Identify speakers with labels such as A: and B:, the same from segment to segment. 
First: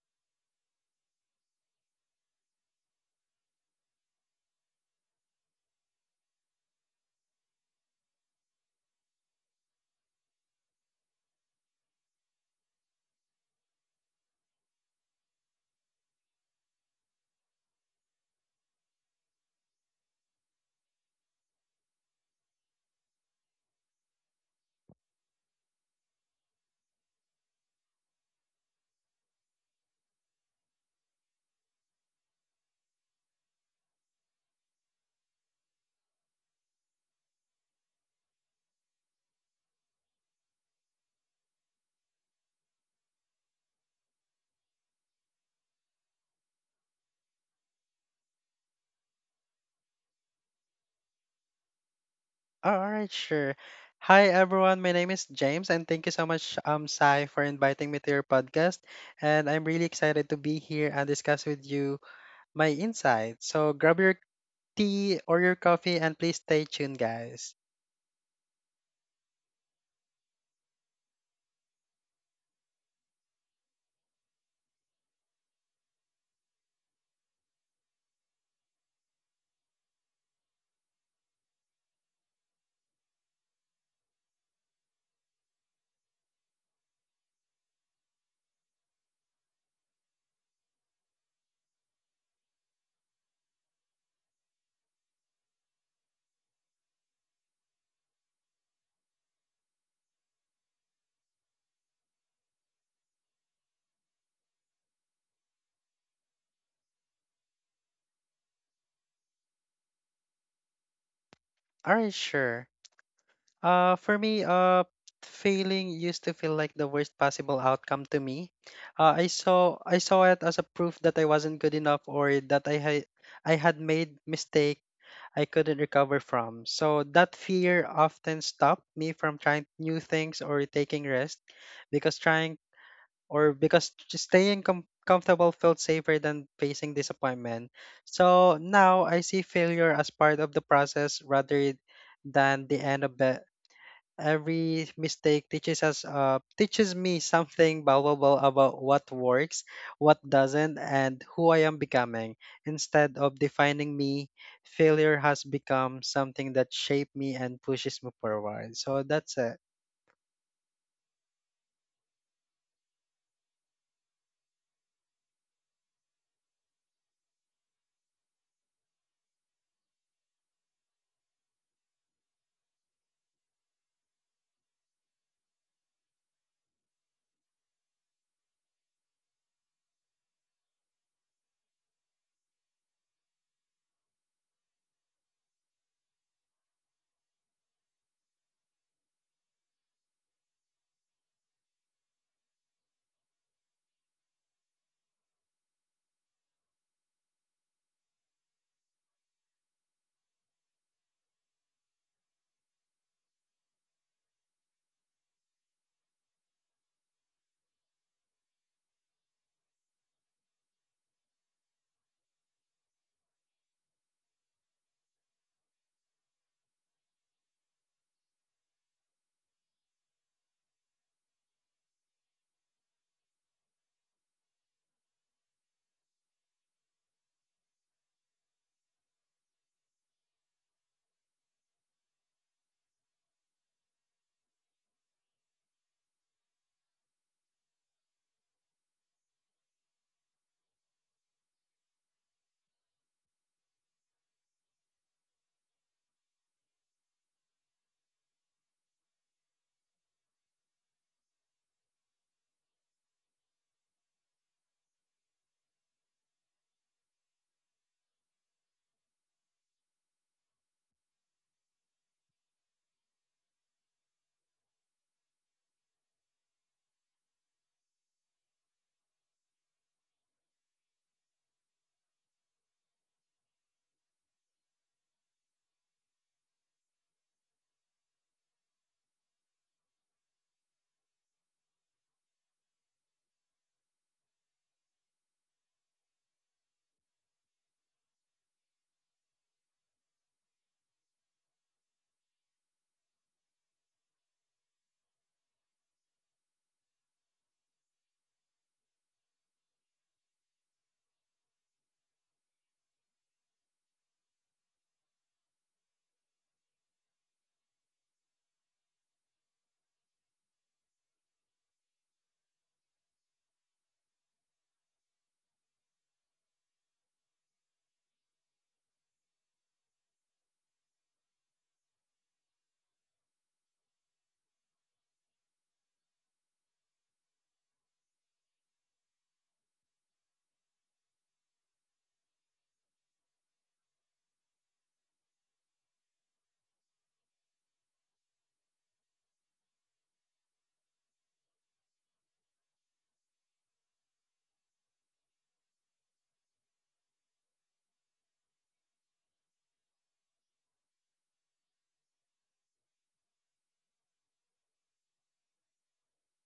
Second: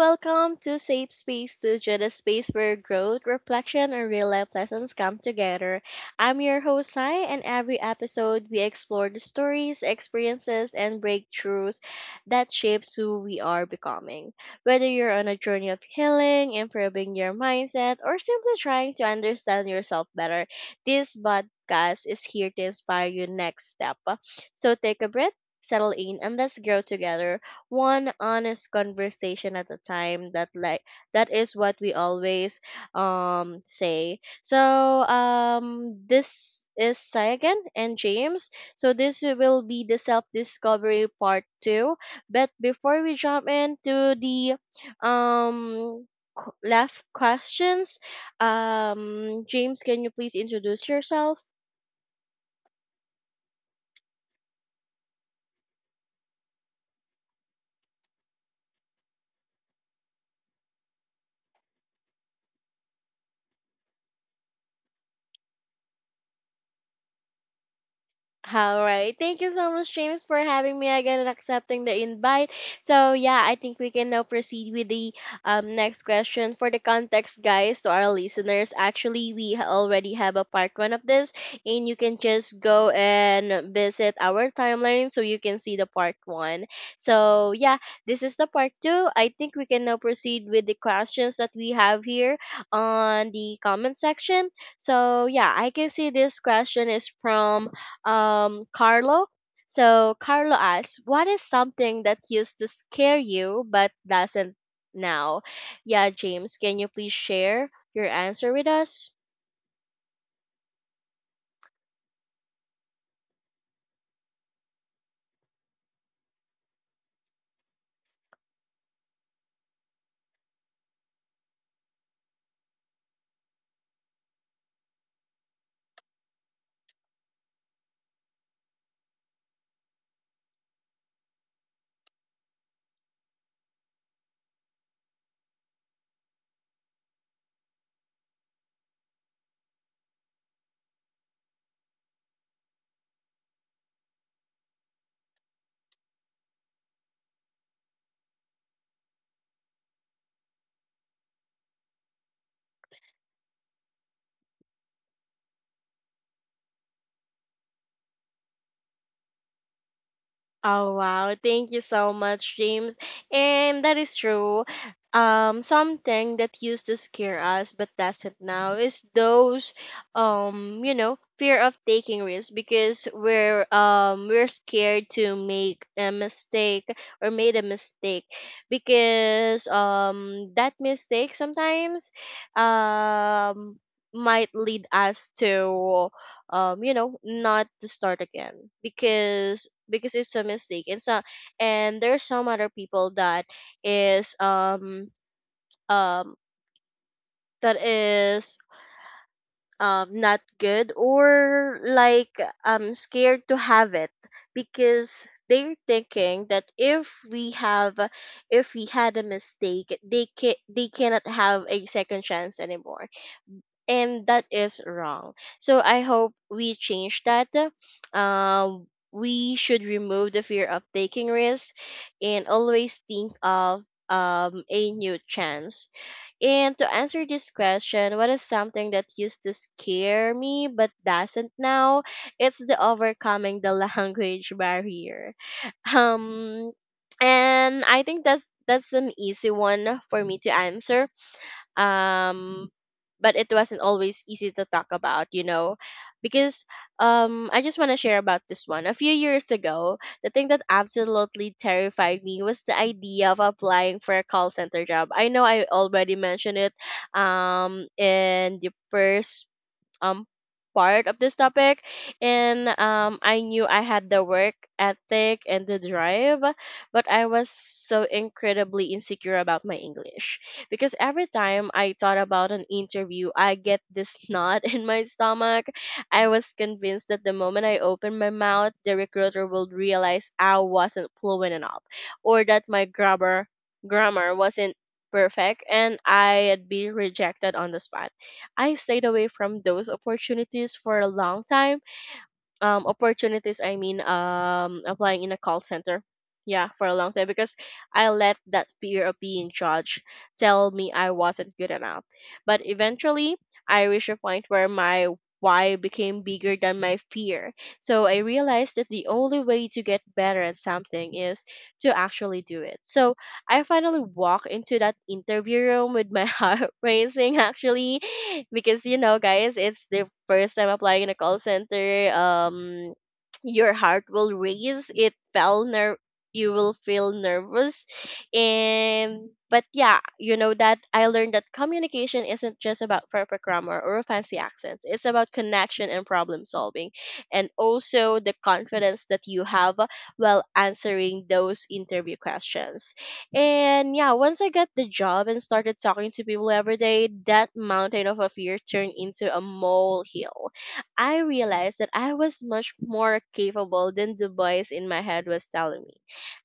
A: welcome to Safe Space Studio, the space where growth, reflection, and real life lessons come together. I'm your host, Sai, and every episode we explore the stories, experiences, and breakthroughs that shapes who we are becoming. Whether you're on a journey of healing, improving your mindset, or simply trying to understand yourself better, this podcast is here to inspire your next step. So take a breath, settle in, and let's grow together one honest conversation at a time. That like that is what we always say. So this is Sayagan and James. So this will be the self discovery part two. But before we jump into the um left questions, James, can you please introduce yourself?
B: Oh, all right, sure. Hi everyone, my name is James and thank you so much Sai for inviting me to your podcast, and I'm really excited to be here and discuss with you my insights. So grab your tea or your coffee and please stay tuned guys.
A: All right. Thank you so much, James, for having me again and accepting the invite. So, yeah, I think we can now proceed with the next question. For the context, guys, to our listeners, actually, we already have a part one of this, and you can just go and visit our timeline so you can see the part one. So, yeah, this is the part two. I think we can now proceed with the questions that we have here on the comment section. So, yeah, I can see this question is from Carlo. So Carlo asks, "What is something that used to scare you but doesn't now?" Yeah, James, can you please share your answer with us?
B: All right, sure. For me, failing used to feel like the worst possible outcome to me. I saw it as a proof that I wasn't good enough or that I had made mistakes I couldn't recover from. So that fear often stopped me from trying new things or taking risks because trying or because just staying comfortable felt safer than facing disappointment. So now I see failure as part of the process rather than the end of it. Every mistake teaches me something valuable about what works, what doesn't, and who I am becoming. Instead of defining me, failure has become something that shaped me and pushes me forward. So that's it.
A: Oh wow, thank you so much, James. And that is true. Something that used to scare us but doesn't now is those, you know, fear of taking risks because we're scared to make a mistake or made a mistake because that mistake sometimes um might lead us to, you know, not to start again because it's a mistake. And so and there's some other people is um um that is not good, or like scared to have it because they're thinking that if we had a mistake, they cannot have a second chance anymore. And that is wrong. So I hope we change that. We should remove the fear of taking risks and always think of, a new chance. And to answer this question, what is something that used to scare me but doesn't now? It's the overcoming the language barrier. Um, and I think that's an easy one for me to answer, um but it wasn't always easy to talk about, you know, because I just want to share about this one. A few years ago the thing that absolutely terrified me was the idea of applying for a call center job. I know I already mentioned it in the first, um part of this topic. And I knew I had the work ethic and the drive, but I was so incredibly insecure about my English, because every time I thought about an interview I get this knot in my stomach. I was convinced that the moment I opened my mouth the recruiter would realize I wasn't fluent enough, or that my grammar wasn't perfect, and I'd be rejected on the spot. I stayed away from those opportunities for a long time, opportunities I mean, applying in a call center, yeah, for a long time, because I let that fear of being judged tell me I wasn't good enough. But eventually I reached a point where my why became bigger than my fear. So I realized that the only way to get better at something is to actually do it. So I finally walked into that interview room with my heart racing, actually, because you know guys, it's the first time applying in a call center. Your heart will race. It felt you will feel nervous. And but yeah, you know that I learned that communication isn't just about perfect grammar or fancy accents. It's about connection and problem solving, and also the confidence that you have while answering those interview questions. And yeah, once I got the job and started talking to people every day, that mountain of a fear turned into a molehill. I realized that I was much more capable than the voice in my head was telling me.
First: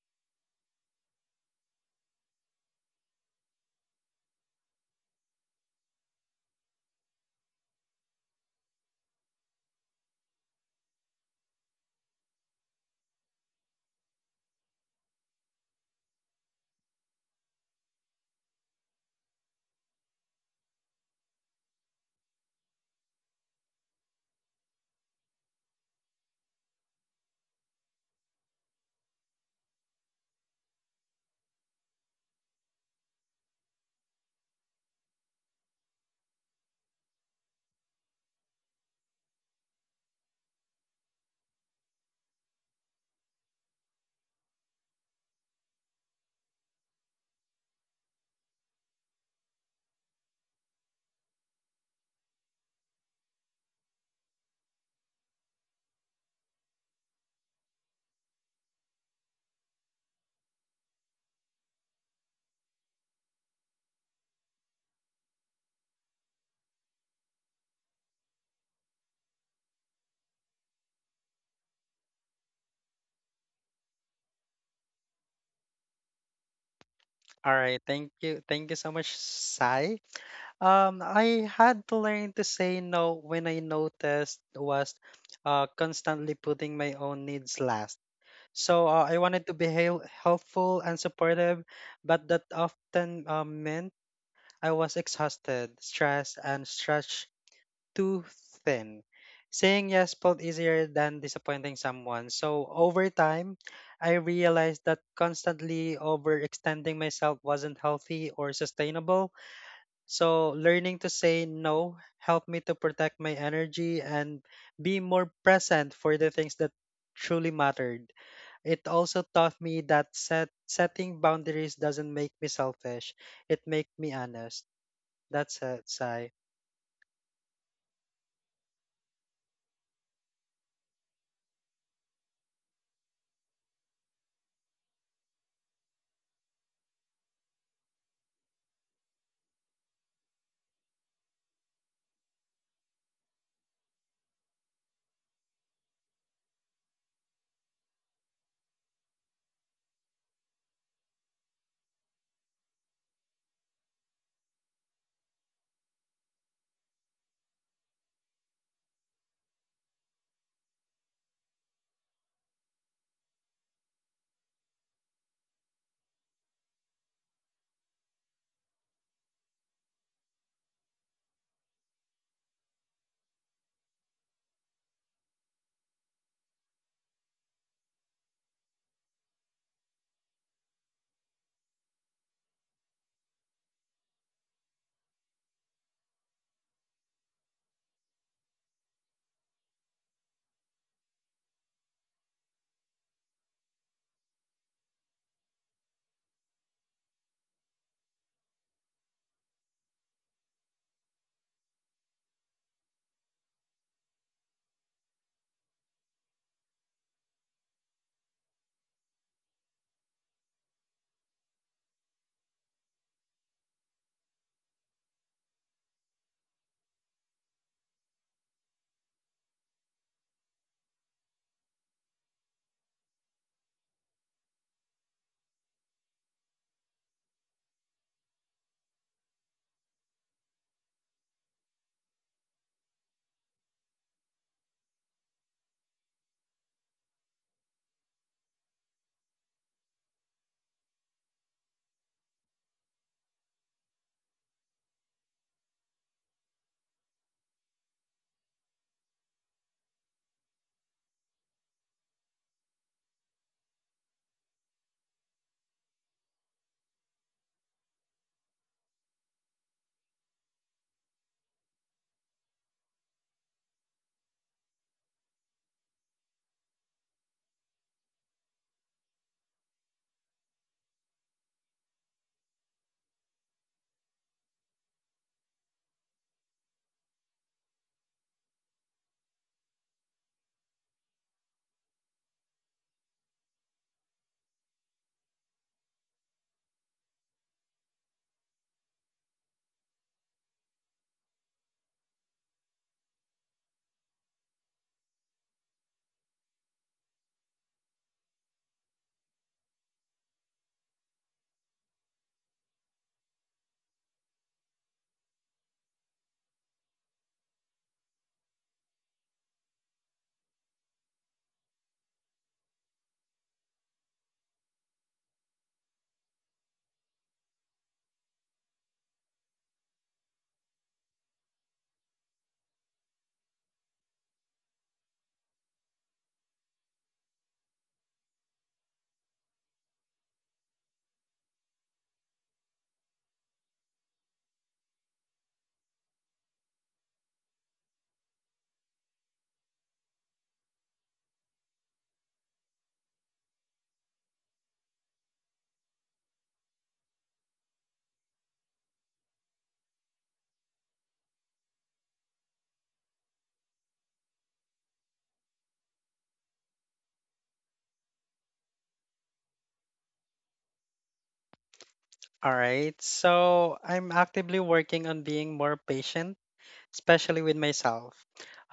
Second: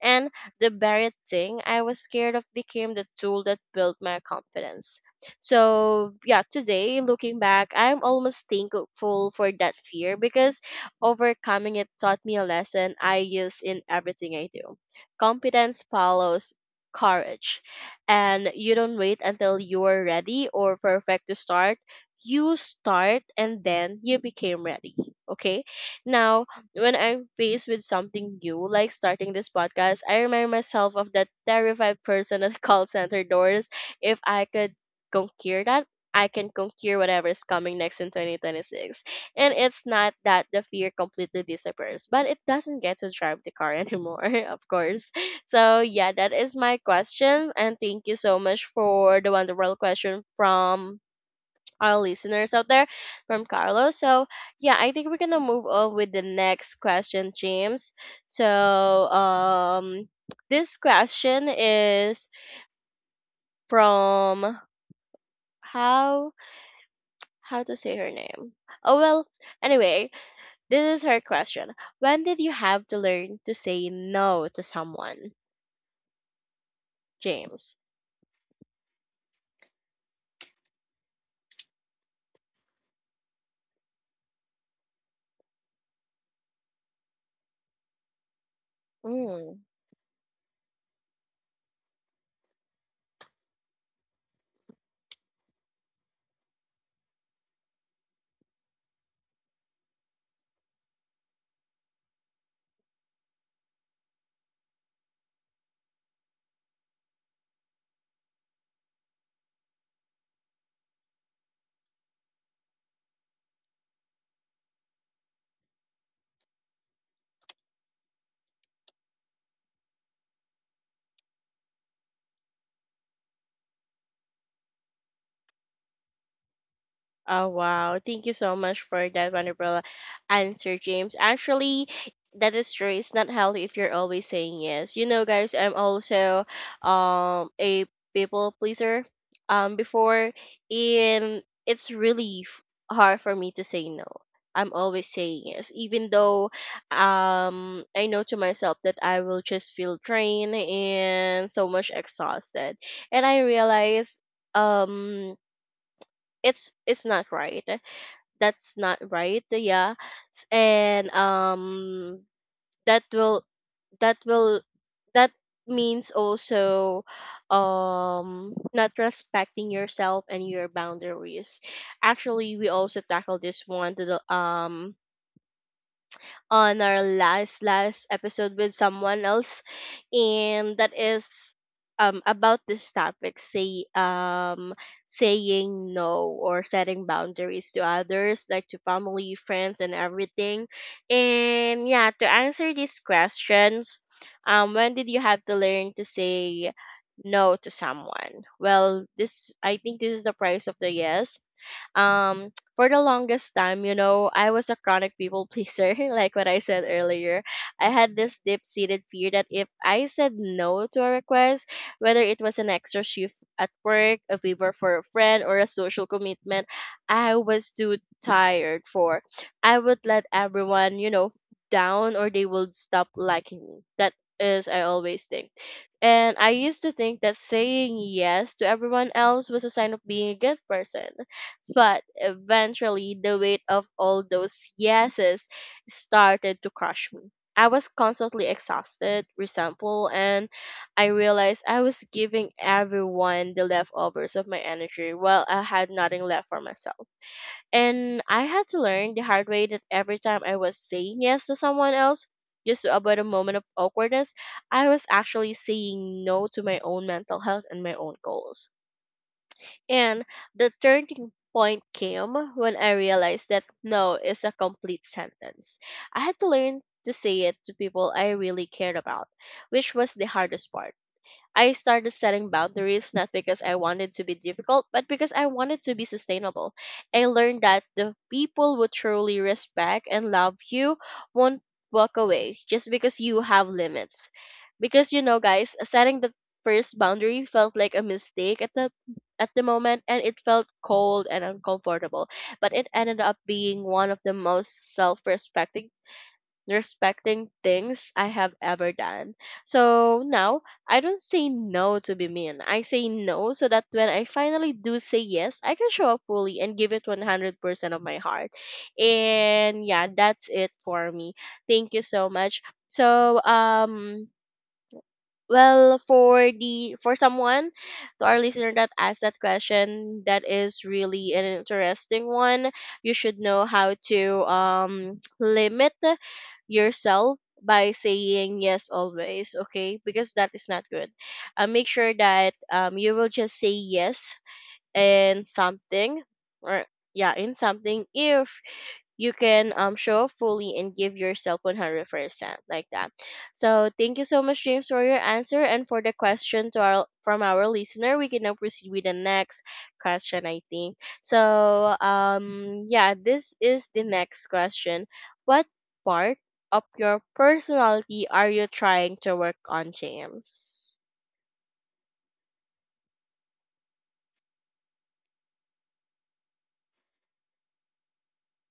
A: And the very thing I was scared of became the tool that built my confidence. So, yeah, today, looking back, I'm almost thankful for that fear because overcoming it taught me a lesson I use in everything I do. Competence follows courage. And you don't wait until you're ready or perfect to start. You start and then you became ready. Okay. Now, when I'm faced with something new, like starting this podcast, I remind myself of that terrified person at call center doors. If I could conquer that, I can conquer whatever is coming next in 2026. And it's not that the fear completely disappears, but it doesn't get to drive the car anymore, of course. So yeah, that is my question, and thank you so much for the wonderful question from our listeners out there, from Carlos. So yeah, I think we're gonna move on with the next question, James. So this question is from, how how to say her name. Oh well, anyway, this is her question. When did you have to learn to say no to someone,
B: All
A: James?
B: right, thank you so much, Sai. I had to learn to say no when I noticed was constantly putting my own needs last. So I wanted to
A: Hmm.
B: be helpful and supportive, but that often meant I was exhausted, stressed, and stretched too thin. Saying yes felt easier than disappointing someone. So over time, I realized that constantly overextending myself wasn't healthy or sustainable. So learning to say no helped me to protect my energy and be more present for the things that truly mattered. It also taught me that setting boundaries doesn't make me selfish. It makes me honest. That's it, Sai.
A: Oh wow, thank you so much for that wonderful answer, James. Actually, that is true. It's not healthy if you're always saying yes. You know, guys, I'm also a people pleaser. Before, and it's really hard for me to say no. I'm always saying yes, even though I know to myself that I will just feel drained and so much exhausted. And I realize um it's not right, that's not right, yeah. And that will that will that means also not respecting yourself and your boundaries. Actually we also tackle this one to the on our last episode with someone else, and that is about this topic, saying no or setting boundaries to others, like to family, friends, and everything. And yeah, to answer these questions, when did you have to learn to say no to someone? Well, this I think this is the price of the yes. um for the longest time, you know, I was a chronic people pleaser like what I said earlier. I had this deep seated fear that if I said no to a request, whether it was an extra shift at work, a favor for a friend, or a social commitment I was too tired for, I would let everyone, you know, down, or they would stop liking me, that is I always think. And I used to think that saying yes to everyone else was a sign of being a good person. But eventually, the weight of all those yeses started to crush me. I was constantly exhausted, resentful, and I realized I was giving everyone the leftovers of my energy while I had nothing left for myself. And I had to learn the hard way that every time I was saying yes to someone else, just to avoid a moment of awkwardness, I was actually saying no to my own mental health and my own goals. And the turning point came when I realized that no is a complete sentence. I had to learn to say it to people I really cared about, which was the hardest part. I started setting boundaries not because I wanted to be difficult, but because I wanted to be sustainable. I learned that the people who truly respect and love you won't walk away just because you have limits. Because you know, guys, setting the first boundary felt like a mistake at the moment, and it felt cold and uncomfortable, but it ended up being one of the most self-respecting respecting things I have ever done. So now I don't say no to be mean. I say no so that when I finally do say yes, I can show up fully and give it 100% of my heart. And yeah, that's it for me. Thank you so much. So well, for the for someone, to our listener that asked that question, that is really an interesting one. You should know how to limit yourself by saying yes always, okay? Because that is not good. Make sure that you will just say yes in something or yeah, in something if you can show up fully and give yourself 100% like that. So thank you so much, James, for your answer and for the question to our from our listener. We can now proceed with the next question, I think. So yeah, this is the next question. What part of your personality are you trying to work on, James?
B: All right. So I'm actively working on being more patient, especially with myself.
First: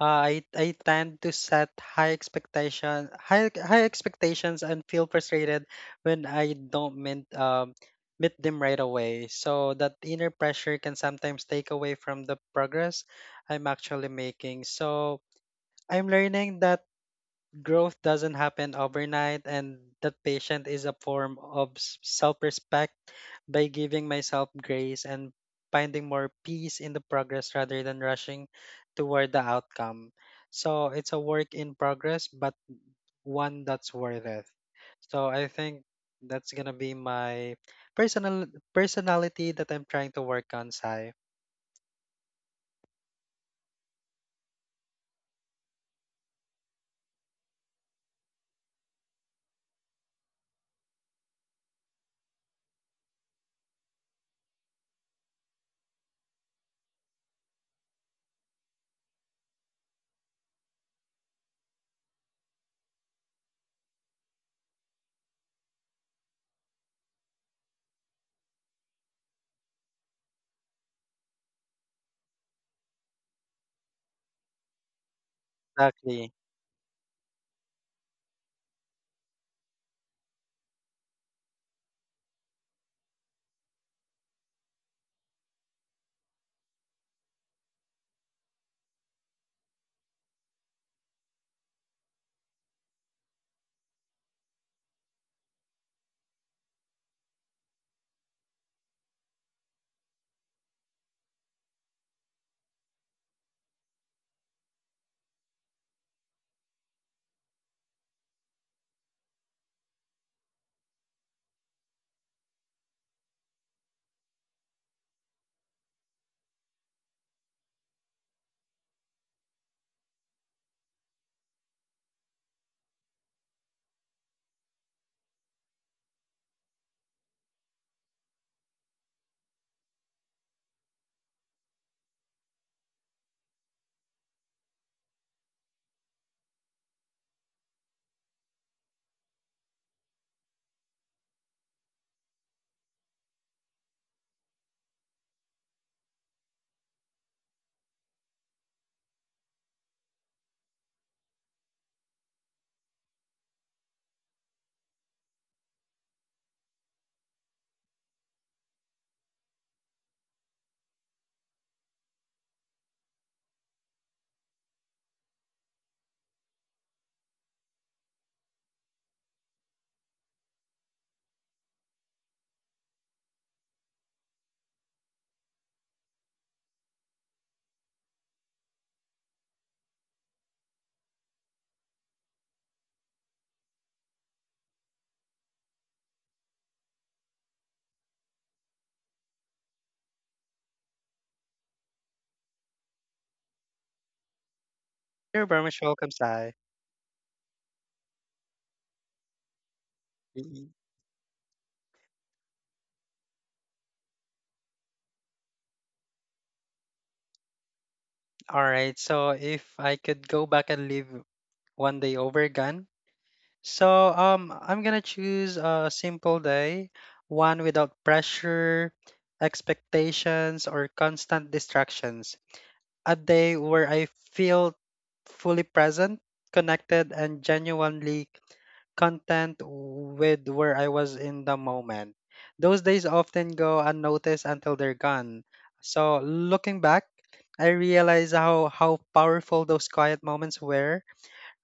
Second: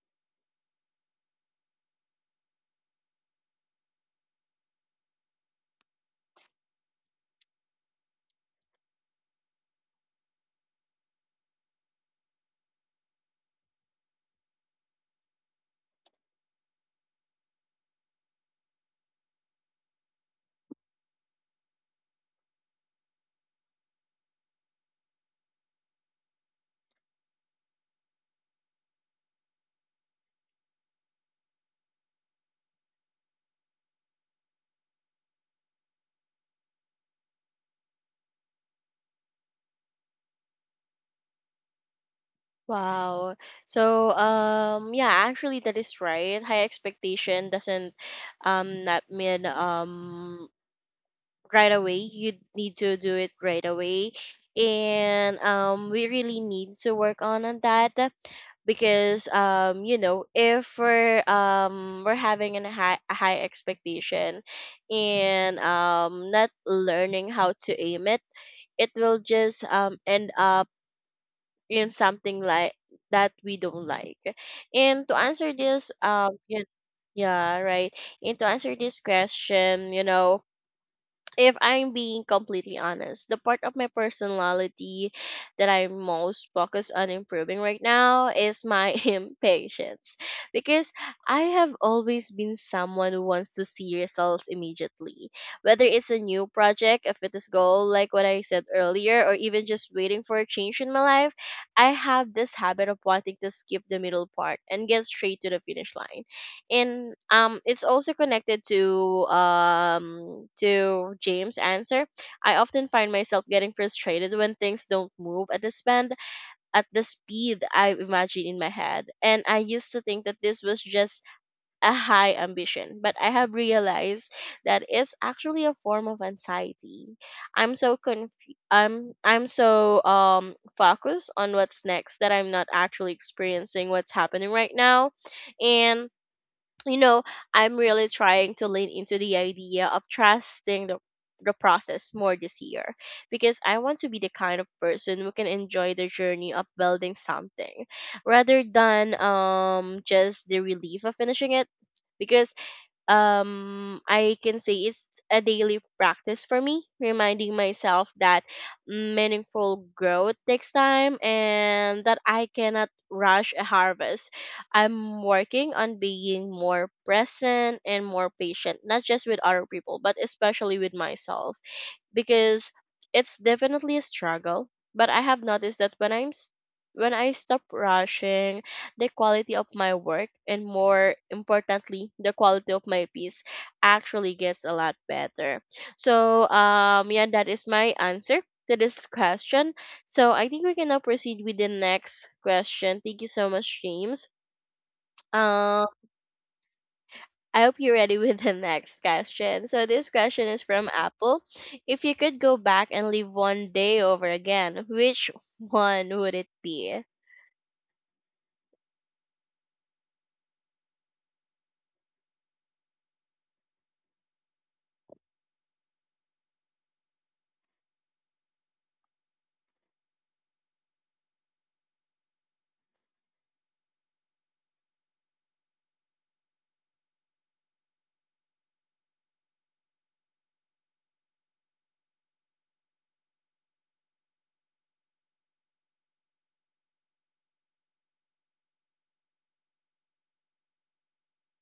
B: I tend to set high expectations and feel frustrated when I don't meet them right away. So that inner pressure can sometimes take away from the progress I'm actually making. So I'm learning that growth doesn't happen overnight and that patience is a form of self-respect by giving myself grace and finding more peace in the progress rather than rushing toward the outcome. So it's a work in progress, but one that's worth it. So I think that's gonna be my personal personality that I'm trying to work on, Sai.
A: Wow. So yeah, actually that is right, high expectation doesn't not mean right away. You need to do it right away. And we really need to work on that because you know, if we're having an high a high expectation and not learning how to aim it, it will just end up in something like that we don't like. And to answer this,
B: Exactly.
A: yeah, yeah, right. And to answer this question, you know, if I'm being completely honest, the part of my personality that I'm most focused on improving right now is my impatience. Because I have always been someone who wants to see results immediately. Whether it's a new project, a fitness goal, like what I said earlier, or even just waiting for a change in my life, I have this habit of wanting to skip the middle part and get straight to the finish line, and it's also connected to to James' answer. I often find myself getting frustrated when things don't move at the speed I imagine in my head. And I used to think that this was just a high ambition, but I have realized that it's actually a form of anxiety. I'm so confused. I'm so focused on what's next that I'm not actually experiencing what's happening right now, and you know, I'm really trying to lean into the idea of trusting the process more this year because I want to be the kind of person who can enjoy the journey of building something rather than just the relief of finishing it because I can say it's a daily practice for me, reminding myself that meaningful growth takes time and that I cannot rush a harvest. I'm working on being more present and more patient, not just with other people, but especially with myself because it's definitely a struggle, but I have noticed that when when I stop rushing, the quality of my work and more importantly the quality of my peace actually gets a lot better. So yeah, that is my answer to this question. So I think we can now proceed with the next question. Thank you so much, James.
B: You're very much
A: um
B: welcome, Sai.
A: I hope you're ready with the next question. So this question is from Apple. If you could go back and live one day over again, which one would it be?
B: All right. So if I could go back and live one day over again, I'm gonna choose a simple day, one without pressure, expectations, or constant distractions. A day where I feel fully present, connected, and genuinely content with where I was in the moment. Those days often go unnoticed until they're gone. So looking back, I realize how powerful those quiet moments were.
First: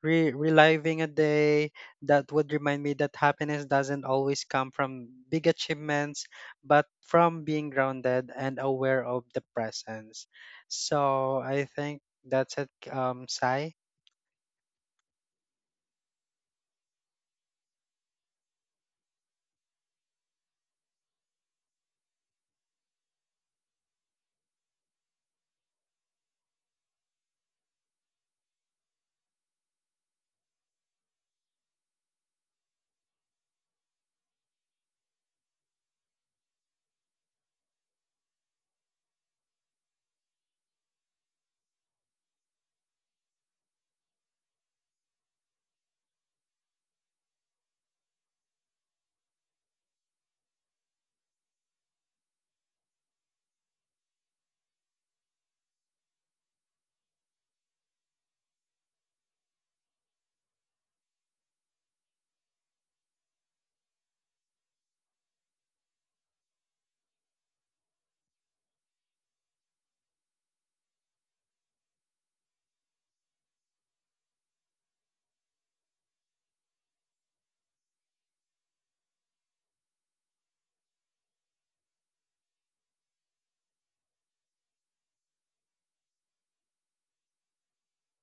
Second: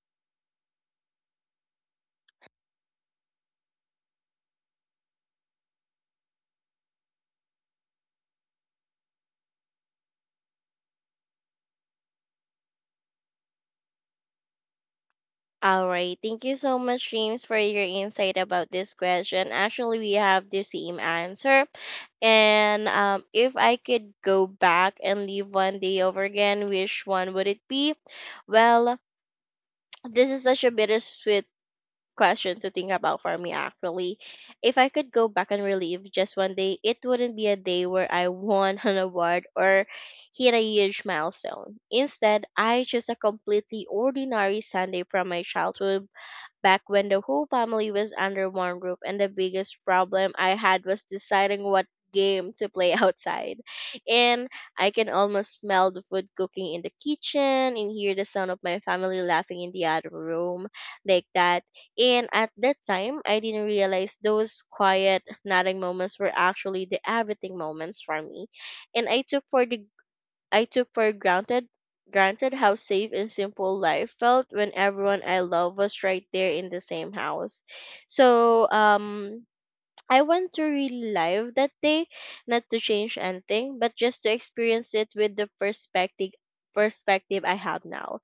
B: Reliving a day that would remind me that happiness doesn't always come from big achievements, but from being grounded and aware of the presence. So I think that's it, Sai.
A: All right. Thank you so much, James, for your insight about this question. Actually, we have the same answer. And if I could go back and live one day over again, which one would it be? Well, this is such a bittersweet question to think about for me actually. If I could go back and relive just one day, it wouldn't be a day where I won an award or hit a huge milestone. Instead, I chose a completely ordinary Sunday from my childhood back when the whole family was under one roof and the biggest problem I had was deciding what game to play outside. And I can almost smell the food cooking in the kitchen and hear the sound of my family laughing in the other room, like that. And at that time, I didn't realize those quiet nodding moments were actually the everything moments for me. And I took for granted how safe and simple life felt when everyone I love was right there in the same house. So I went to relive that day, not to change anything, but just to experience it with the perspective I have now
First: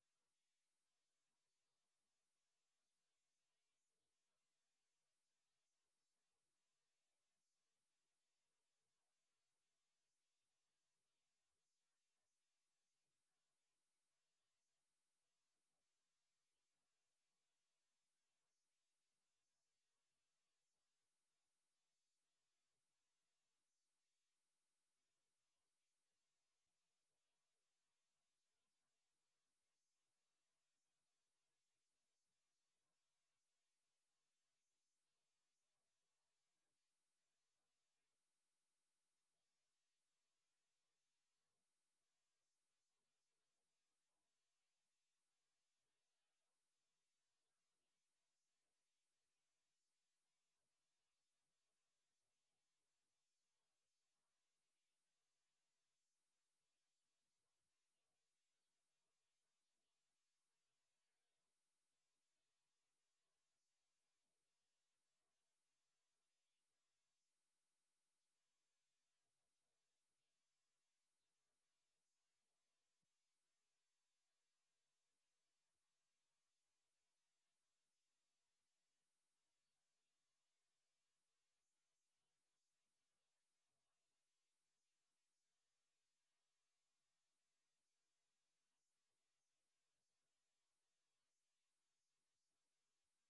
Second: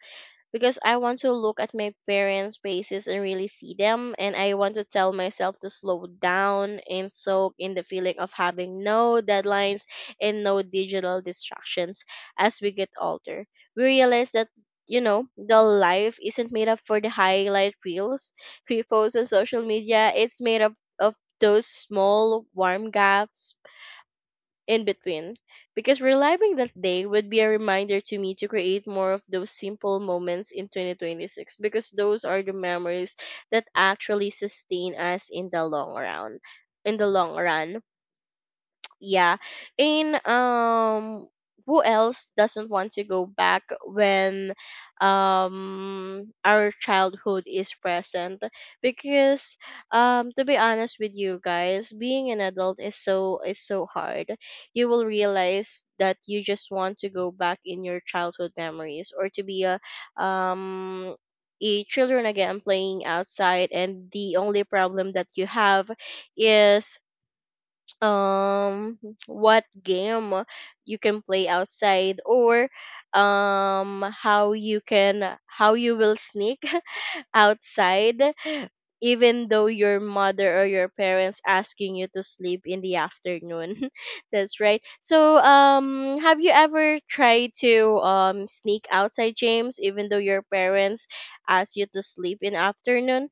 A: because I want to look at my parents' faces and really see them. And I want to tell myself to slow down and soak in the feeling of having no deadlines and no digital distractions. As we get older, we realize that. You know, the life isn't made up for the highlight reels we post on social media. It's made up of those small warm gaps in between because reliving that day would be a reminder to me to create more of those simple moments in 2026, because those are the memories that actually sustain us in the long run, yeah. And who else doesn't want to go back when our childhood is present? Because to be honest with you guys, being an adult is so hard. You will realize that you just want to go back in your childhood memories, or to be um a children again playing outside, and the only problem that you have is um what game you can play outside, or how you will sneak outside even though your mother or your parents asking you to sleep in the afternoon. That's right. So have you ever tried to sneak outside, James, even though your parents ask you to sleep in afternoon?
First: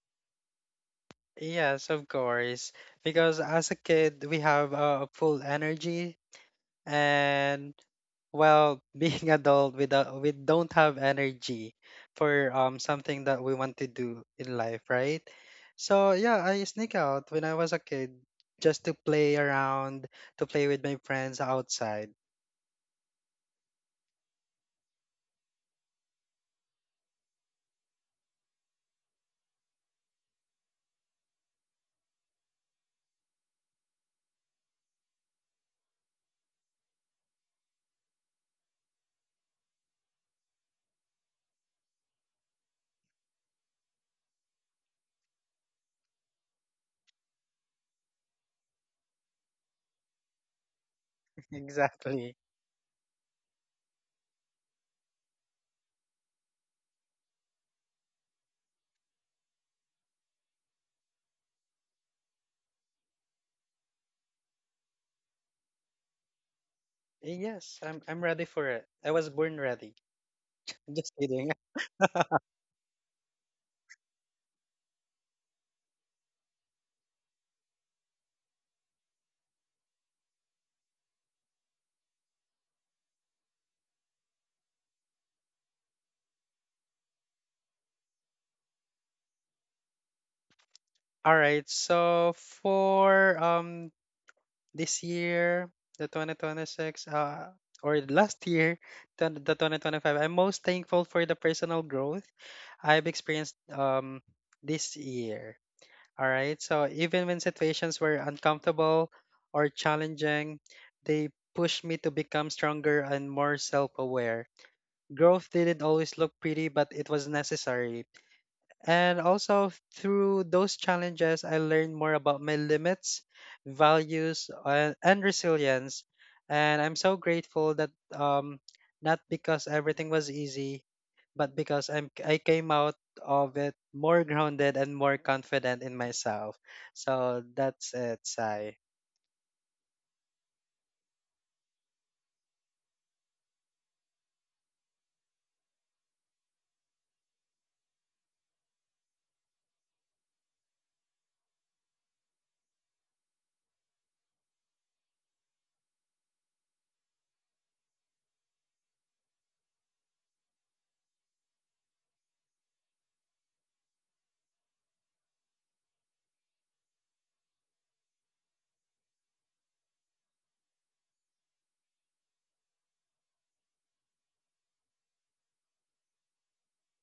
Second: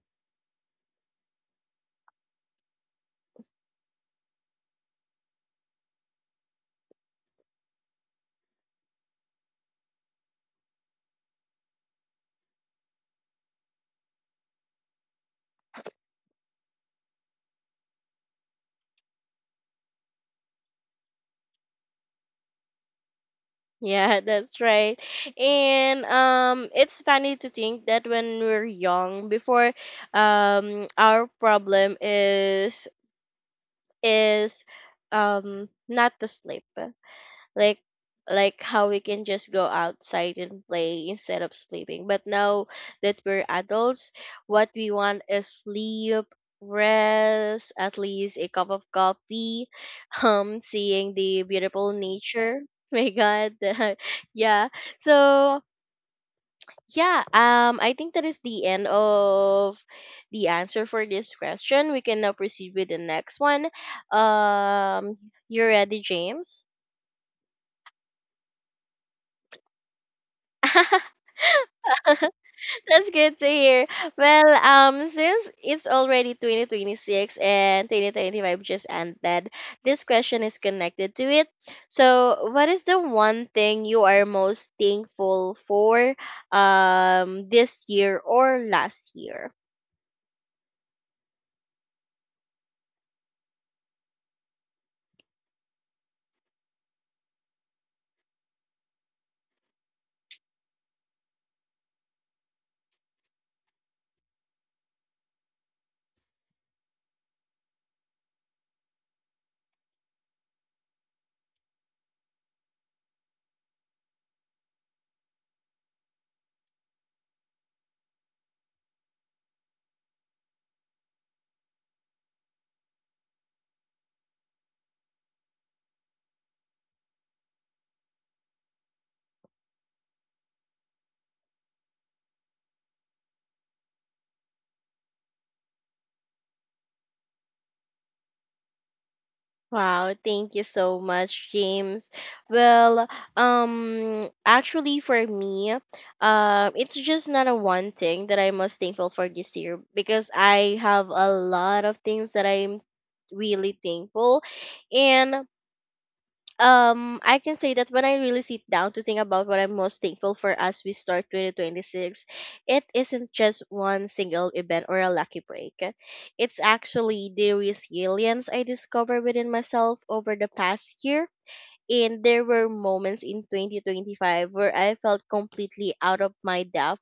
B: Yes, of course. Because as a kid, we have full energy, and well, being adult without we don't have energy for something that we want to do in life, right? So yeah, I sneak out when I was a kid just to play around, to play with my friends outside.
A: Yeah, that's right. And it's funny to think that when we're young before our problem is not to sleep, like like how we can just go outside and play instead of sleeping. But now that we're adults, what we want is sleep, rest, at least a cup of coffee, seeing the beautiful
B: Exactly.
A: nature. My God, yeah. So yeah, I think that is the end of the answer for this question. We can now proceed with the next one. Um, you ready, James?
B: Yes, I'm ready for it. I was born ready. I'm just kidding.
A: That's good to hear. Well, since it's already 2026 and 2025 just ended, this question is connected to it. So, what is the one thing you are most thankful for this year or last year?
B: All right, so for this year, the 2026, or last year, the 2025, I'm most thankful for the personal growth I've experienced this year. All right. So even when situations were uncomfortable or challenging, they pushed me to become stronger and more self aware. Growth didn't always look pretty, but it was necessary. And also through those challenges, I learned more about my limits, values, and resilience. And I'm so grateful that not because everything was easy, but because I came out of it more grounded and more confident in myself. So that's it, Sai.
A: Wow, thank you so much, James. Well, actually for me, it's just not a one thing that I must thankful for this year because I have a lot of things that I'm really thankful, and I can say that when I really sit down to think about what I'm most thankful for as we start 2026, it isn't just one single event or a lucky break. It's actually the resilience I discovered within myself over the past year, and there were moments in 2025 where I felt completely out of my depth,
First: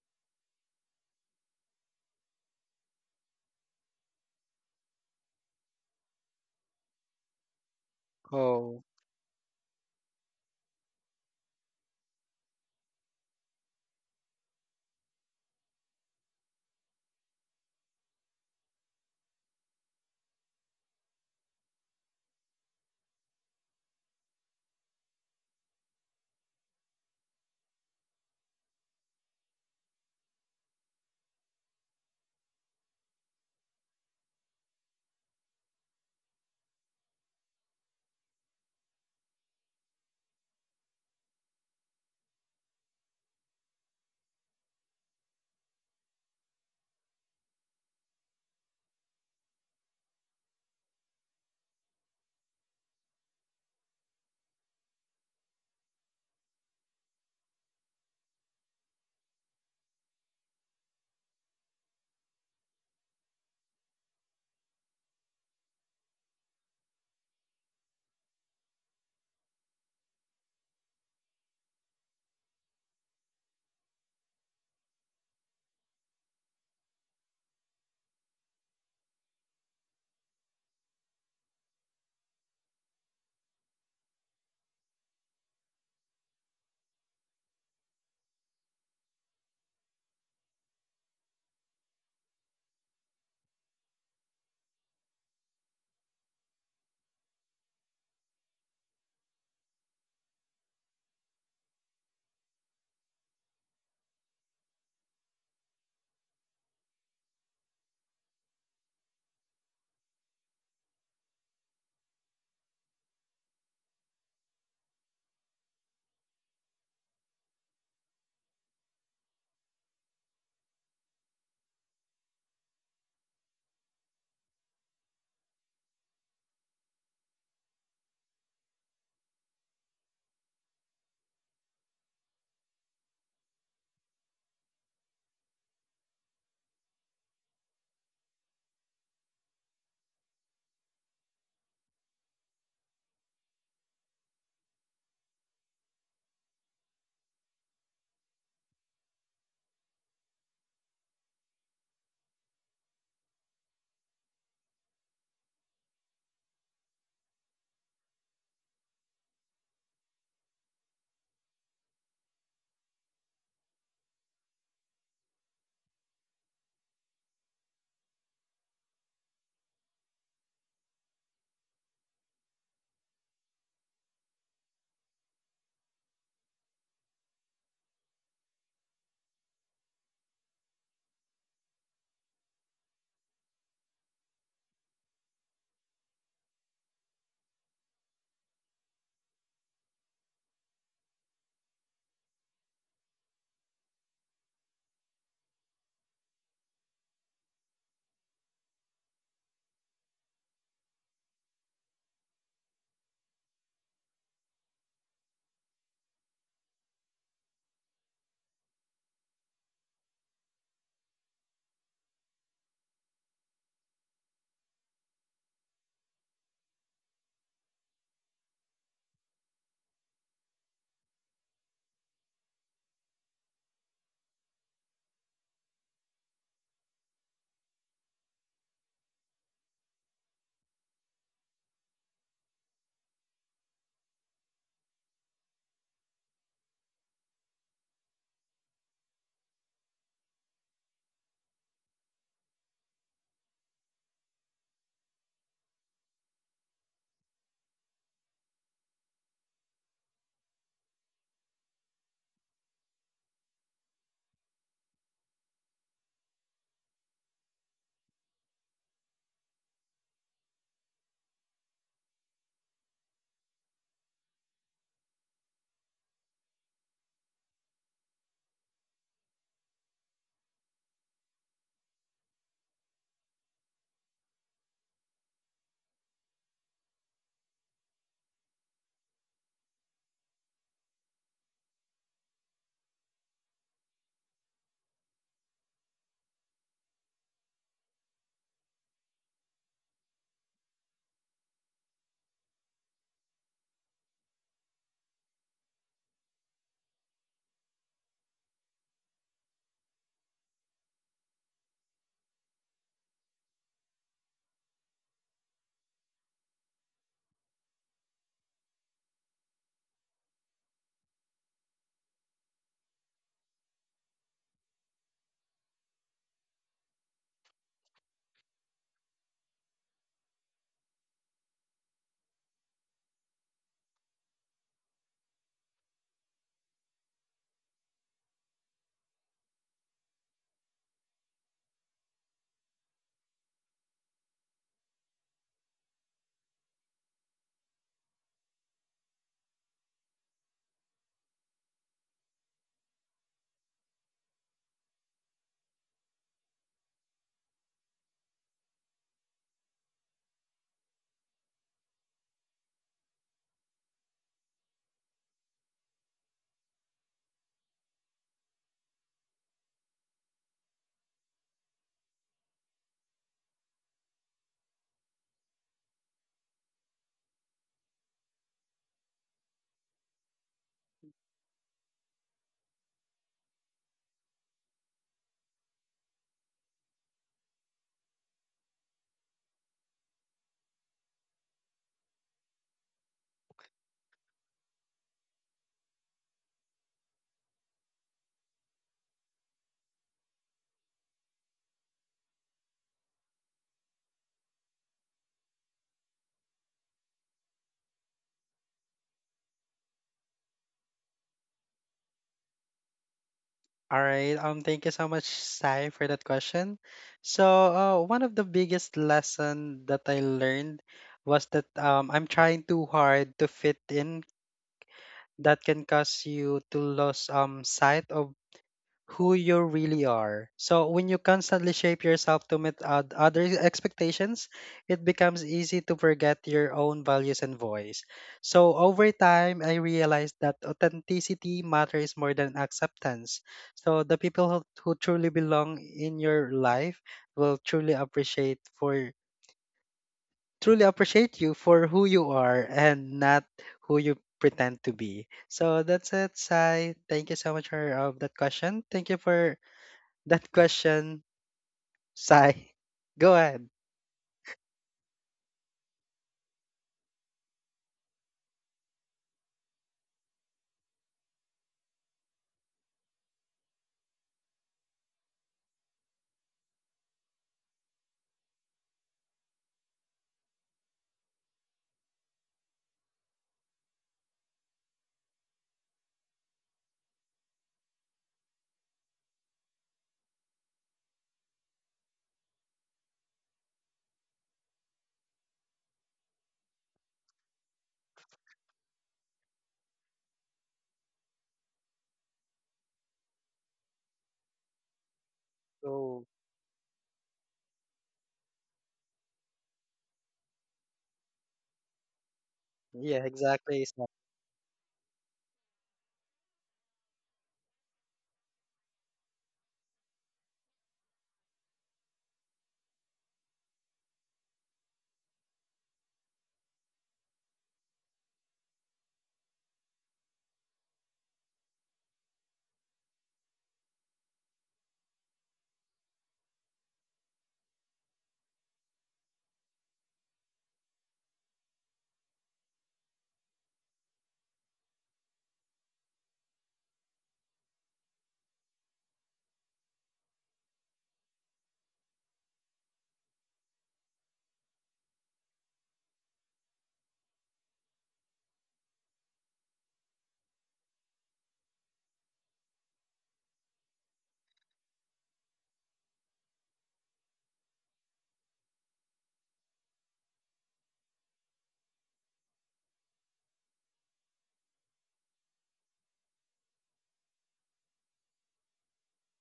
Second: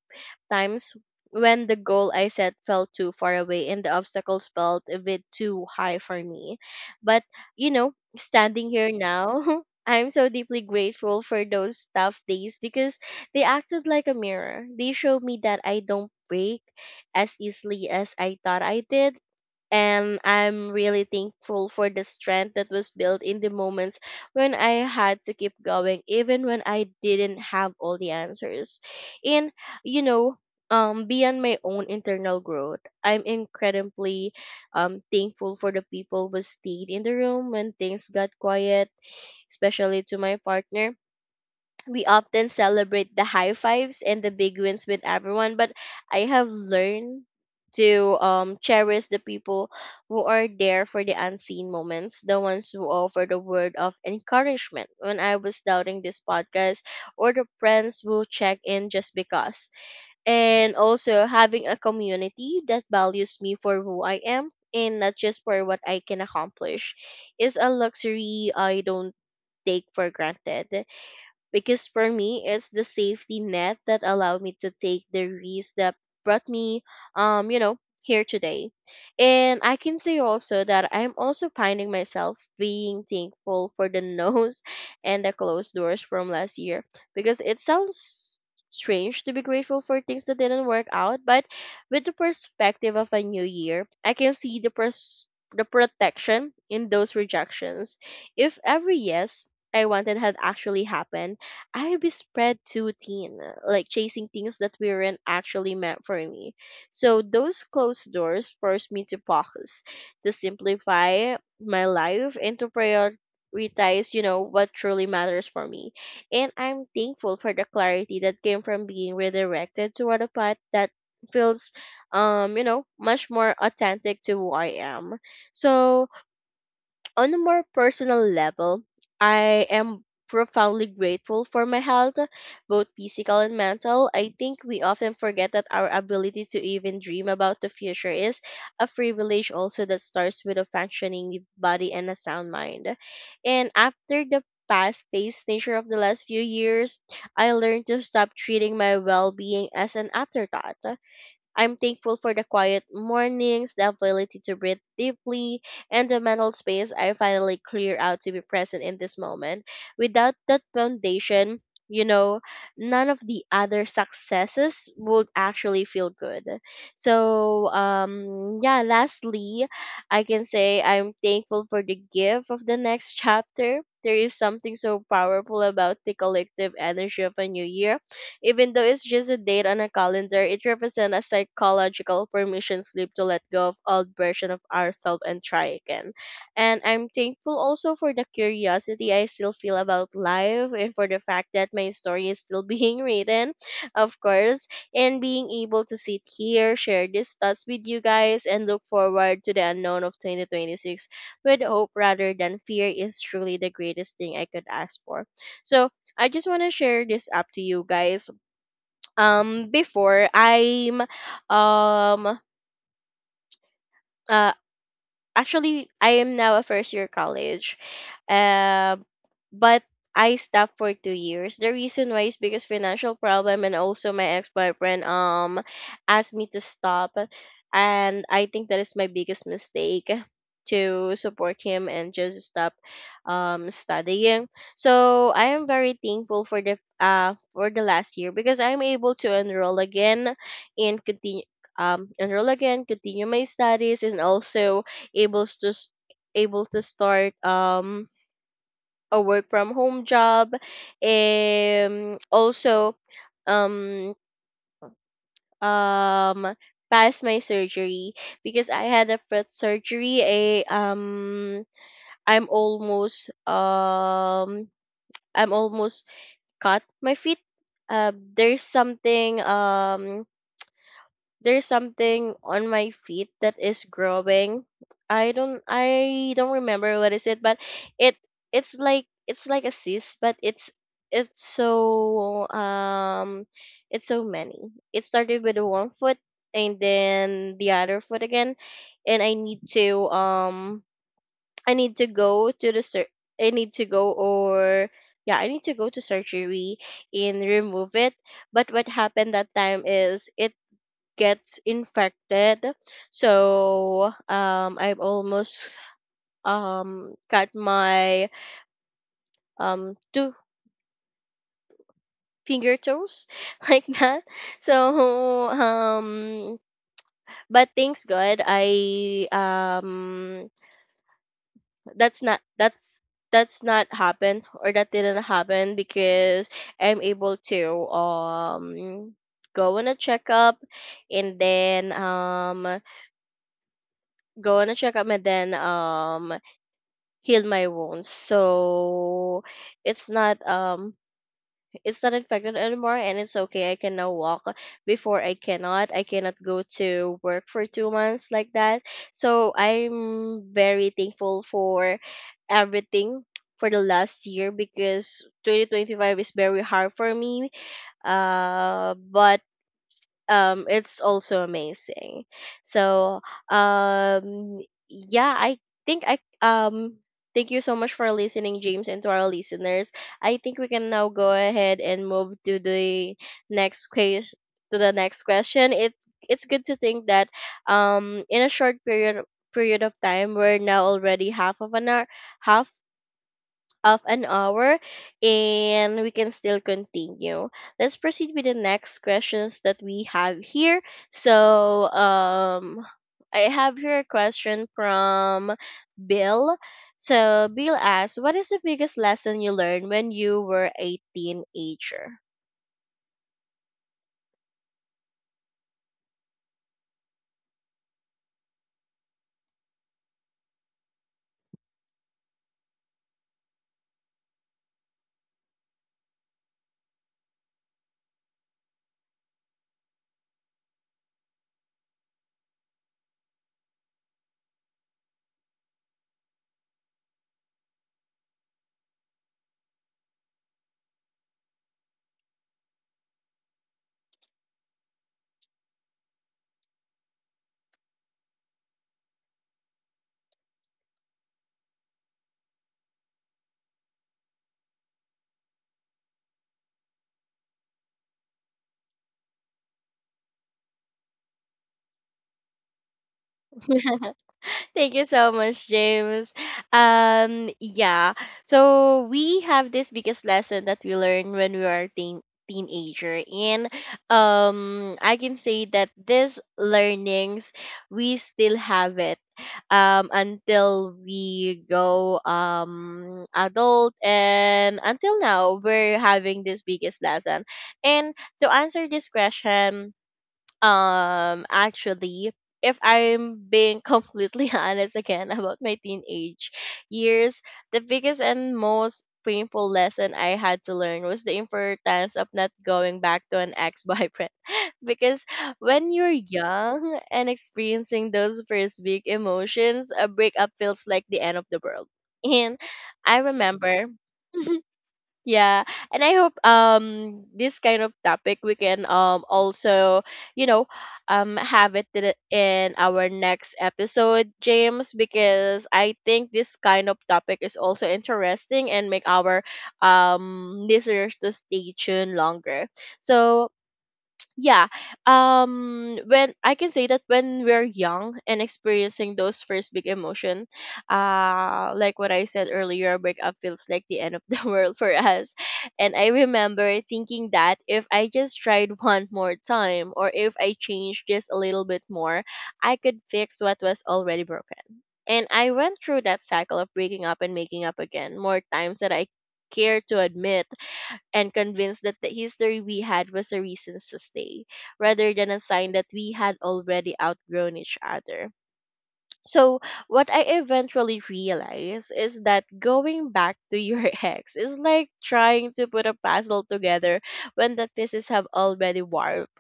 A: times when the goal I set felt too far away and the obstacles felt a bit too high for me. But, you know, standing here now, I'm so deeply grateful for those tough days because they acted like a mirror. They showed me that I don't break as easily as I thought I did, and I'm really thankful for the strength that was built in the moments when I had to keep going, even when I didn't have all the answers. And, you know, beyond my own internal growth, I'm incredibly thankful for the people who stayed in the room when things got quiet, especially to my partner. We often celebrate the high fives and the big wins with everyone, but I have learned to cherish the people who are there for the unseen moments, the ones who offer the word of encouragement when I was doubting this podcast, or the friends who check in just because. And also having a community that values me for who I am and not just for what I can accomplish is a luxury I don't take for granted, because for me it's the safety net that allowed me to take the risk that brought me you know here today. And I can say also that I'm also finding myself being thankful for the nose and the closed doors from last year, because it sounds strange to be grateful for things that didn't work out, but with the perspective of a new year I can see the protection in those rejections. If every yes I wanted had actually happened, I spread too thin, like chasing things that weren't actually meant for me. So those closed doors forced me to focus, to simplify my life, and to prioritize, you know, what truly matters for me. And I'm thankful for the clarity that came from being redirected toward a path that feels, you know, much more authentic to who I am. So on a more personal level, I am profoundly grateful for my health, both physical and mental. I think we often forget that our ability to even dream about the future is a privilege also that starts with a functioning body and a sound mind. And after the fast paced nature of the last few years, I learned to stop treating my well being as an afterthought. I'm thankful for the quiet mornings, the ability to breathe deeply, and the mental space I finally clear out to be present in this moment. Without that foundation, you know, none of the other successes would actually feel good. Lastly, I can say I'm thankful for the gift of the next chapter. There is something so powerful about the collective energy of a new year, even though it's just a date on a calendar. It represents a psychological permission slip to let go of old version of ourselves and try again. And I'm thankful also for the curiosity I still feel about life and for the fact that my story is still being written, of course, and being able to sit here, share these thoughts with you guys, and look forward to the unknown of 2026 with hope rather than fear is truly the greatest thing I could ask for. So I just want to share this up to you guys. Before I'm um uh Actually, I am now a first year college. Um but I stopped for 2 years. The reason why is because financial problem, and also my ex boyfriend asked me to stop, and I think that is my biggest mistake, to support him and just stop studying. So I am very thankful for the last year, because I'm able to enroll again and continue my studies, and also able to s- able to start a work from home job, and also um um past my surgery. Because I had a foot surgery, I I'm almost um I'm almost cut my feet. There's something there's something on my feet that is growing. I don't remember what is it, but it it's like a cyst, but it's so um it's so many. It started with the one foot, and then the other foot again, and I need to go to the sur- I need to go or yeah I need to go to surgery and remove it. But what happened that time is it gets infected. So I've almost cut my two finger toes like that. So but thanks God, I that's not that's that's not happened, or that didn't happen, because I'm able to go on a checkup and then go on a checkup and then um healed my wounds, so it's not um it's not infected anymore, and it's okay, I can now walk. Before, I cannot, I cannot go to work for 2 months like that. So I'm very thankful for everything, for the last year, because 2025 is very hard for me. But It's also amazing. so um yeah I think I thank you so much for listening, James, and to our listeners. I think we can now go ahead and move to the next question next question. It it's good to think that in a short period of time, we're now already half of an hour, half of an hour and we can still continue. Let's proceed with the next questions that we have here. So, um, I have here a question from Bill. So Bill asks, what is the biggest lesson you learned when you were a teenager?
B: All right. Thank you so much, Sai, for that question. So, one of the biggest lesson that I learned was that I'm trying too hard to fit in. That can cause you to lose sight of who you really are. So when you constantly shape yourself to meet other expectations, it becomes easy to forget your own values and voice. So over time, I realized that authenticity matters more than acceptance. So the who truly belong in your life will truly appreciate you for who you are and not who you pretend to be. So that's it, Sai. Thank you so much for that question. Thank you for that question, Sai. Go ahead.
A: Thank you so much, James. Um, yeah. So we have this biggest lesson that we learn when we are teenager, and I can say that these learnings we still have it until we go adult, and until now we're having this biggest lesson. And to answer this question, actually, if I'm being completely honest again about my teenage years, the biggest and most painful lesson I had to learn was the importance of not going back to an ex-boyfriend because when you're
B: So
A: young and experiencing those first big emotions, a breakup feels like the end of the world. And I
B: yeah, exactly,
A: remember
B: Sai.
A: yeah, and I hope this kind of topic we can also, you know have it in our next episode, James, because I think this kind of topic is also interesting and make our listeners to stay tuned longer. So yeah when I can say that when we're young and experiencing those first big emotion, like what I said earlier, breakup feels like the end of the world for us. And I remember thinking that if I just tried one more time, or if I changed just a little bit more, I could fix what was already broken. And I went through that cycle of breaking up and making up again more times than I care to admit, and convinced that the history we had was a reason to stay, rather than a sign that we had already outgrown each other. So, what I eventually realized is that going back to your ex is like trying to put a puzzle together when the pieces have already warped.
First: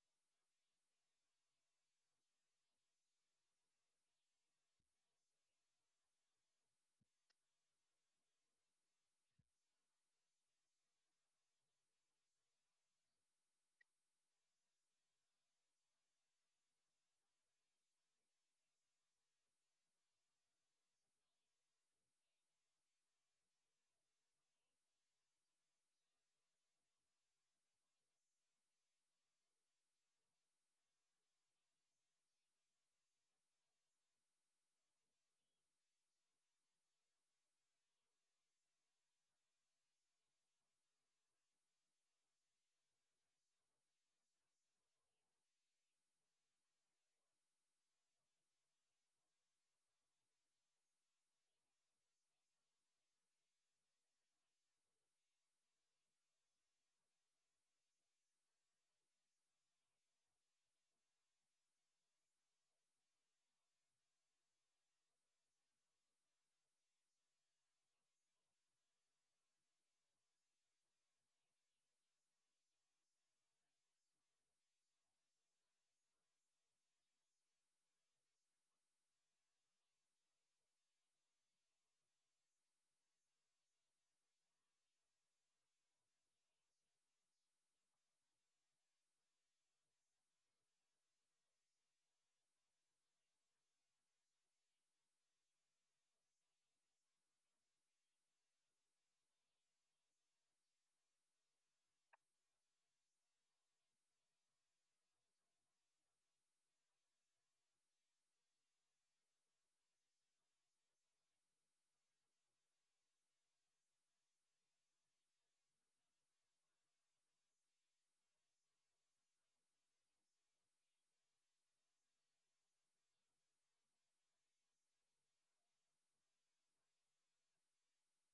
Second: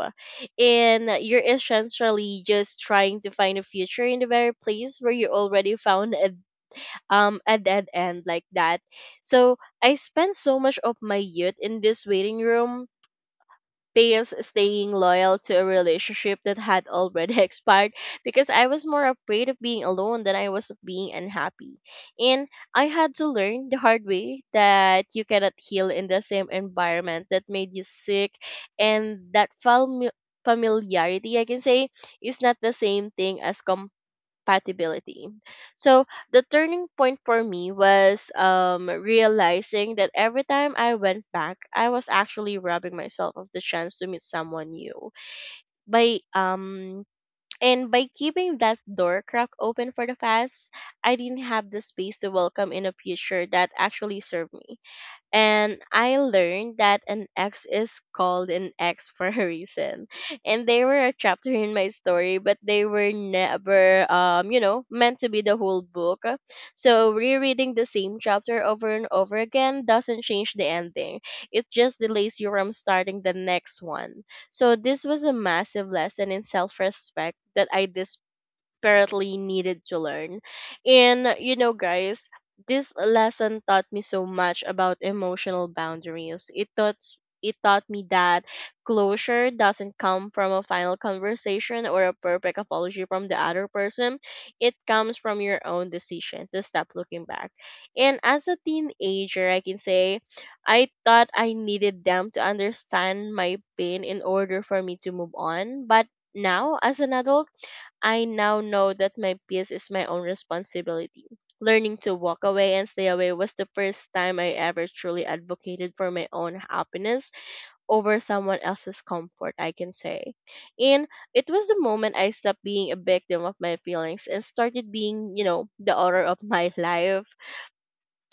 A: And you're essentially just trying to find a future in the very place where you already found a dead end, like that. So I spent so much of my youth in this waiting room, past staying loyal to a relationship that had already expired, because I was more afraid of being alone than I was of being unhappy. And I had to learn the hard way that you cannot heal in the same environment that made you sick, and that familiarity, I can say, is not the same thing as compatibility. So the turning point for me was realizing that every time I went back, I was actually robbing myself of the chance to meet someone new. By um by keeping that door crack open for the past, I didn't have the space to welcome in a future that actually served me, and I learned that an X is called an X for a reason. And they were a chapter in my story, but they were never, meant to be the whole book. So rereading the same chapter over and over again doesn't change the ending. It just delays you from starting the next one. So this was a massive lesson in self-respect that I desperately needed to learn. And, you know, guys, this lesson taught me so much about emotional boundaries. It taught me that closure doesn't come from a final conversation or a perfect apology from the other person. It comes from your own decision to stop looking back. And as a teenager, I can say I thought I needed them to understand my pain in order for me to move on. But now, as an adult, I now know that my peace is my own responsibility. Learning to walk away and stay away was the first time I ever truly advocated for my own happiness over someone else's comfort, I can say. And it was the moment I stopped being a victim of my feelings and started being, you know, the author of my life,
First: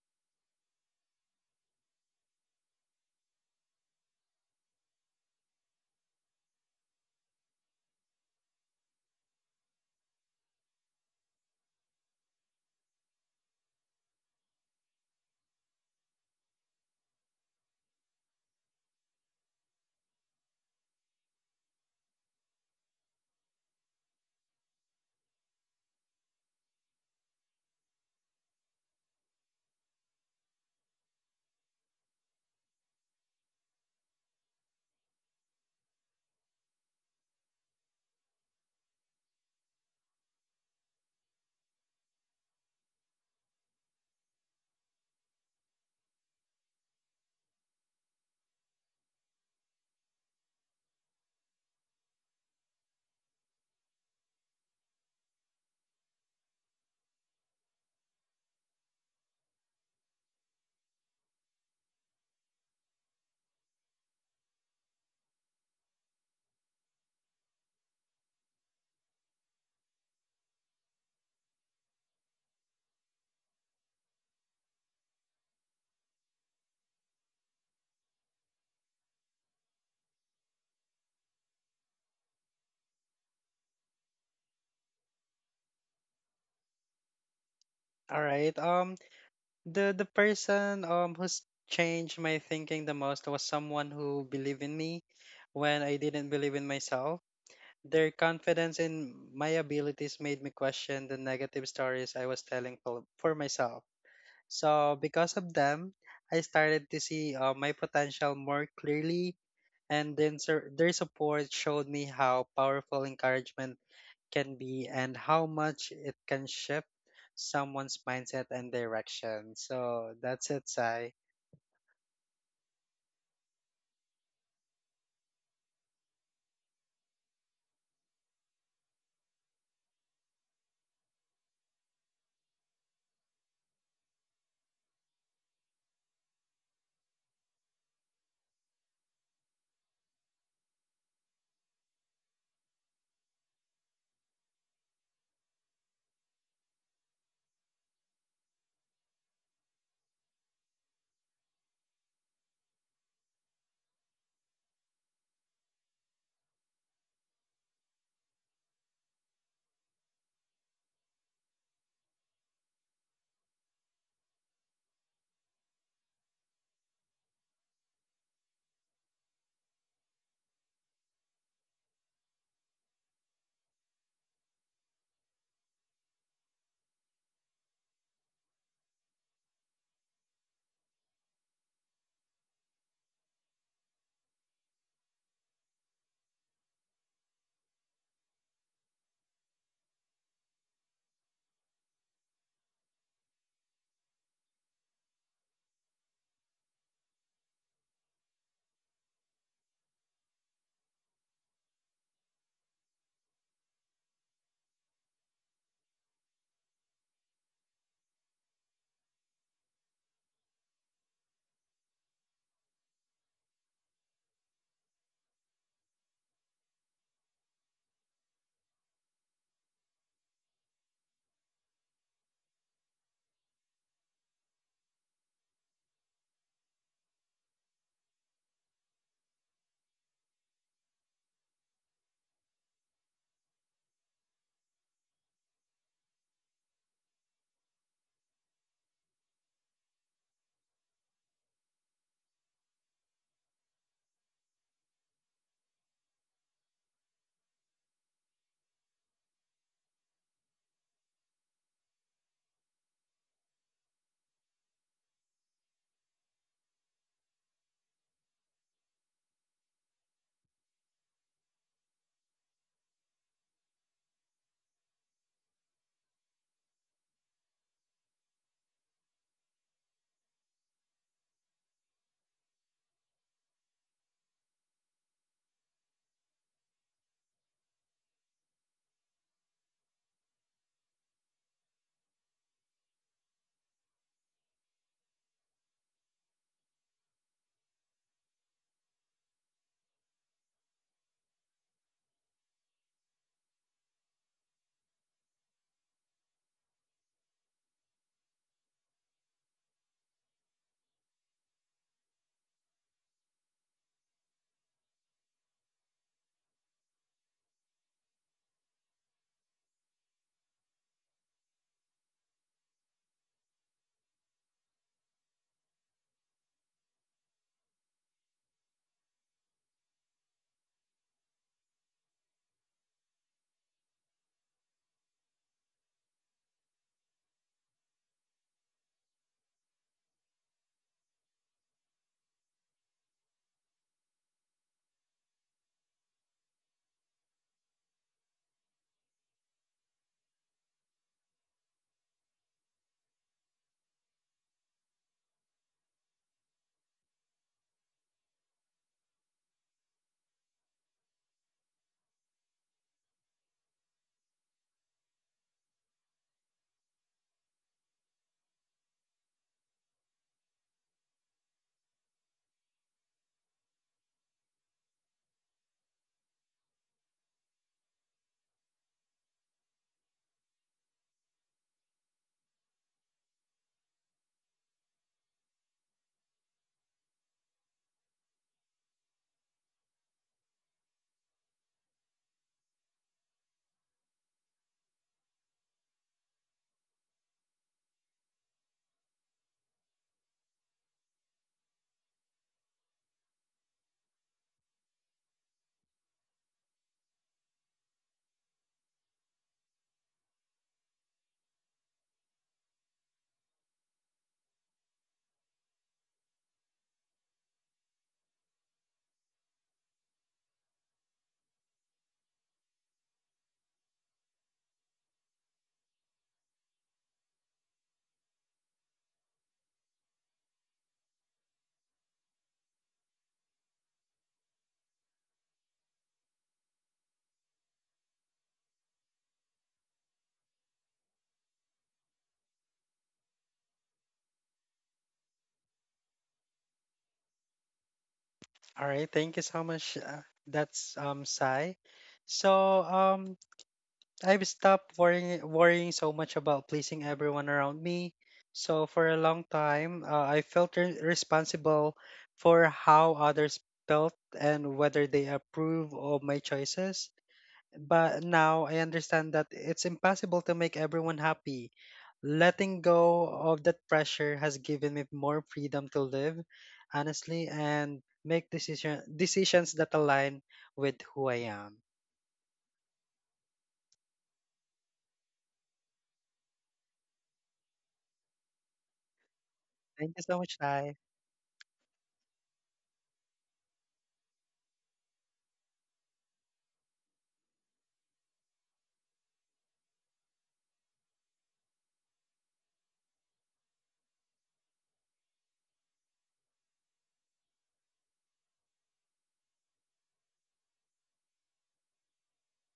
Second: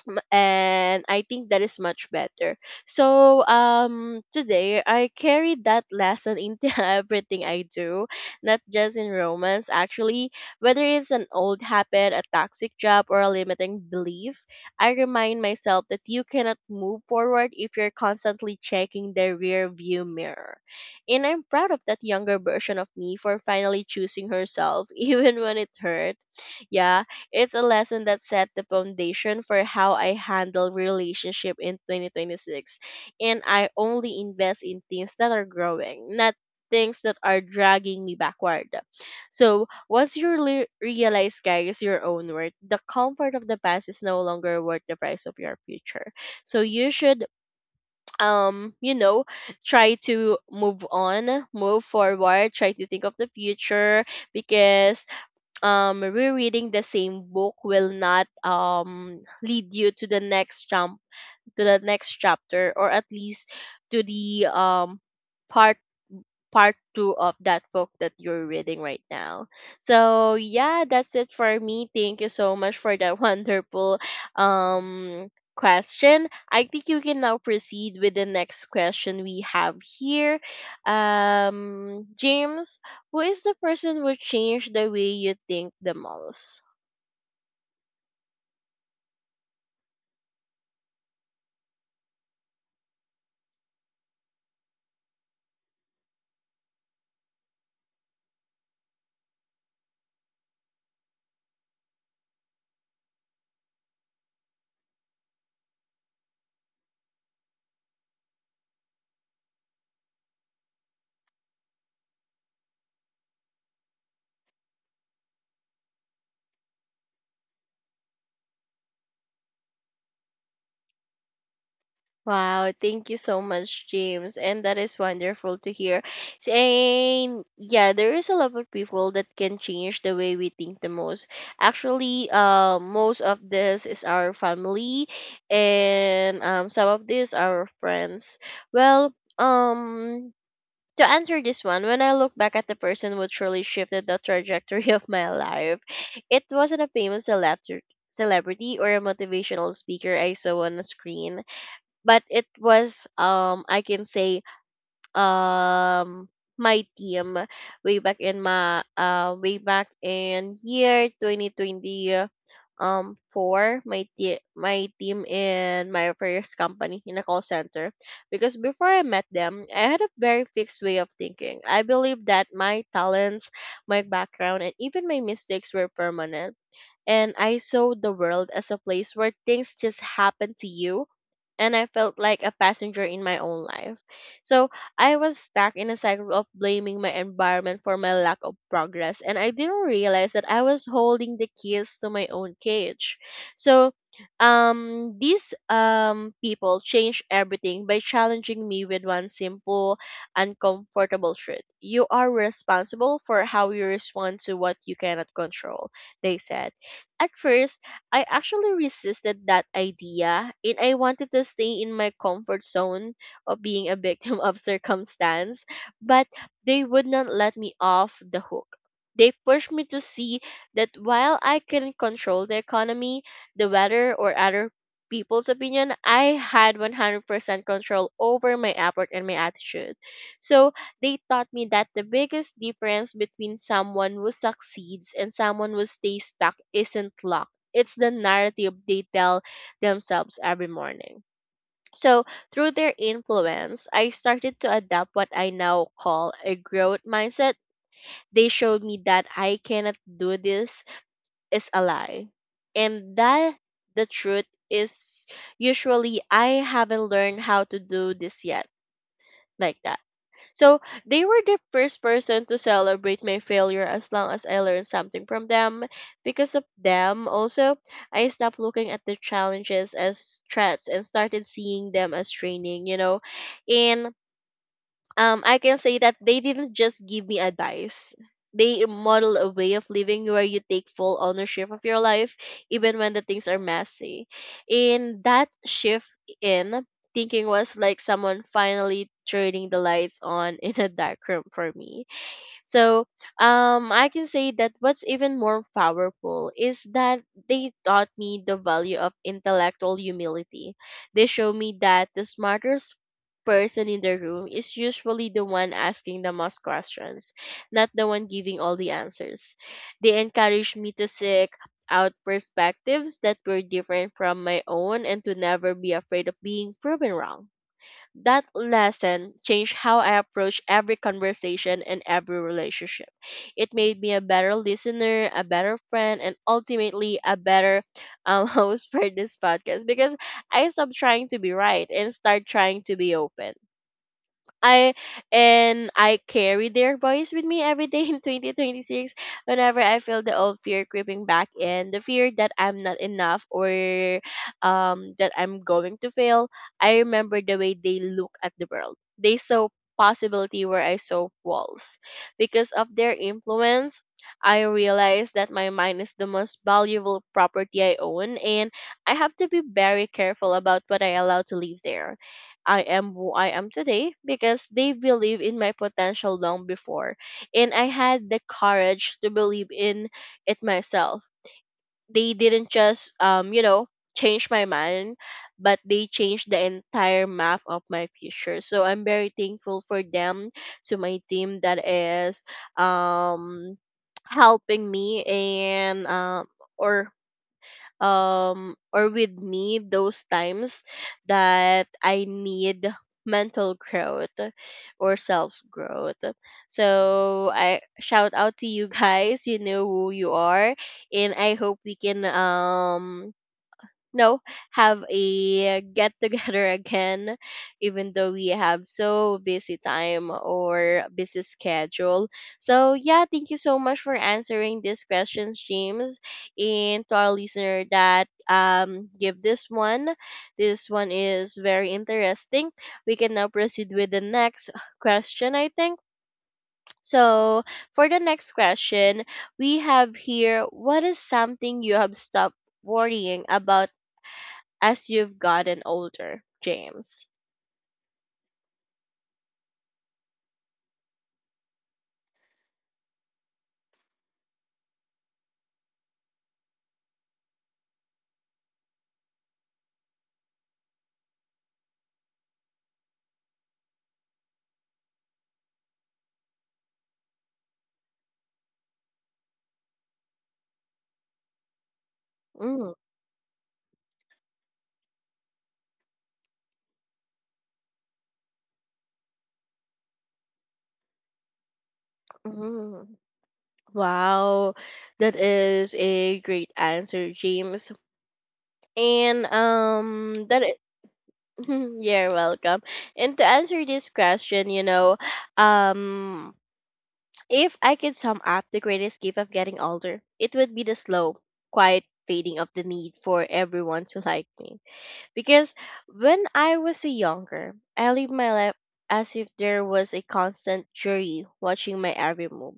A: and I think that is much better. So today I carry that lesson into everything I do, not just in romance actually. Whether it's an old habit, a toxic job, or a limiting belief, I remind myself that you cannot move forward if you're constantly checking the rear view mirror. And I'm proud of that younger version of me for finally choosing herself even when it hurt. Yeah, it's a lesson that set the foundation for how I handle relationship in 2026. And I only invest in things that are growing, not things that are dragging me backward. So once you really realize, guys, your own worth, the comfort of the past is no longer worth the price of your future. So you should, um, you know, try to move on, move forward, try to think of the future, because rereading the same book will not lead you to the next jump, to the next chapter, or at least to the part part two of that book that you're reading right now. So yeah, that's it for me. Thank you so much for that wonderful um question. I think you can now proceed with the next question we have here. James, who is the person who changed the way you think the most?
B: All right. The person who's changed my thinking the most was someone who believed in me when I didn't believe in myself. Their confidence in my abilities made me question the negative stories I was telling for myself. So because of them, I started to see my potential more clearly, and then their support showed me how powerful encouragement can be and how much it can shift someone's mindset and direction. So that's it, Sai.
A: Wow, thank you so much, James. And that is wonderful to hear. And yeah, there is a lot of people that can change the way we think the most. Actually, most of this is our family, and some of this are our friends. Well, um, to answer this one, when I look back at the person who truly shifted the trajectory of my life, it wasn't a famous celebrity. Celebrity or a motivational speaker I saw on the screen, but it was I can say um my team way back in my way back in year 2020, four. My team in my first company in a call center. Because before I met them, I had a very fixed way of thinking. I believe that my talents, my background, and even my mistakes were permanent, and I saw the world as a place where things just happen to you, and I felt like a passenger in my own life. So I was stuck in a cycle of blaming my environment for my lack of progress, and I didn't realize that I was holding the keys to my own cage. So these people changed everything by challenging me with one simple, uncomfortable truth: you are responsible for how you respond to what you cannot control, they said. At first, I actually resisted that idea, and I wanted to stay in my comfort zone of being a victim of circumstance, but they would not let me off the hook. They pushed me to see that while I can control the economy, the weather, or other people's opinion, I had 100% control over my effort and my attitude. So they taught me that the biggest difference between someone who succeeds and someone who stays stuck isn't luck, it's the narrative they tell themselves every morning. So, through their influence, I started to adopt what I now call a growth mindset. They showed me that "I cannot do this" is a lie, and that the truth is usually "I haven't learned how to do this yet," like that. So they were the first person to celebrate my failure as long as I learned something from them. Because of them, also, I stopped looking at the challenges as threats and started seeing them as training, And I can say that they didn't just give me advice. They model a way of living where you take full ownership of your life, even when the things are messy. And that shift in thinking was like someone finally turning the lights on in a dark room for me. So I can say that what's even more powerful is that they taught me the value of intellectual humility. They show me that the smartest person in the room is usually the one asking the most questions, not the one giving all the answers. They encourage me to seek out perspectives that were different from my own and to never be afraid of being proven wrong. That lesson changed how I approach every conversation and every relationship. It made me a better listener, a better friend, and ultimately a better host for this podcast, because I stopped trying to be right and start trying to be open. I and I carry their voice with me every day in 2026, whenever I feel the old fear creeping back in, the fear that I'm not enough or that I'm going to fail. I remember the way they look at the world. They saw possibility where I saw walls. Because of their influence, I realized that my mind is the most valuable property I own, and I have to be very careful about what I allow to live there. I am who I am today because they believe in my potential long before, and I had the courage to believe in it myself. They didn't just, change my mind, but they changed the entire map of my future. So I'm very thankful for them, to my team that is um, helping me, and or or with me those times that I need mental growth or self growth. So I shout out to you guys, you know who you are, and I hope we can no have a get together again, even though we have so busy time or busy schedule. So yeah, thank you so much for answering these questions, James. And to our listener that give this one, this one is very interesting. We can now proceed with the next question, I think. So for the next question, we have here: what is something you have stopped worrying about as you've gotten older, James?
B: All right, thank you so much. That's Sai. So um I've stopped worrying so much about pleasing everyone around me. So for a long time, I felt responsible for how others felt and whether they approve of my choices. But now I understand that it's impossible to make everyone happy. Letting
A: Mm,
B: go of that pressure has given me more freedom to live honestly and make decisions that align with who I am.
A: mm. Wow, that is a great answer, James. And
B: Thank you so much,
A: that
B: Sai.
A: you're welcome. And to answer this question, you know, um, if I could sum up the greatest gift of getting older, it would be the slow, quiet fading of the need for everyone to like me. Because when I was a younger, I lived my life as if there was a constant jury watching my every move.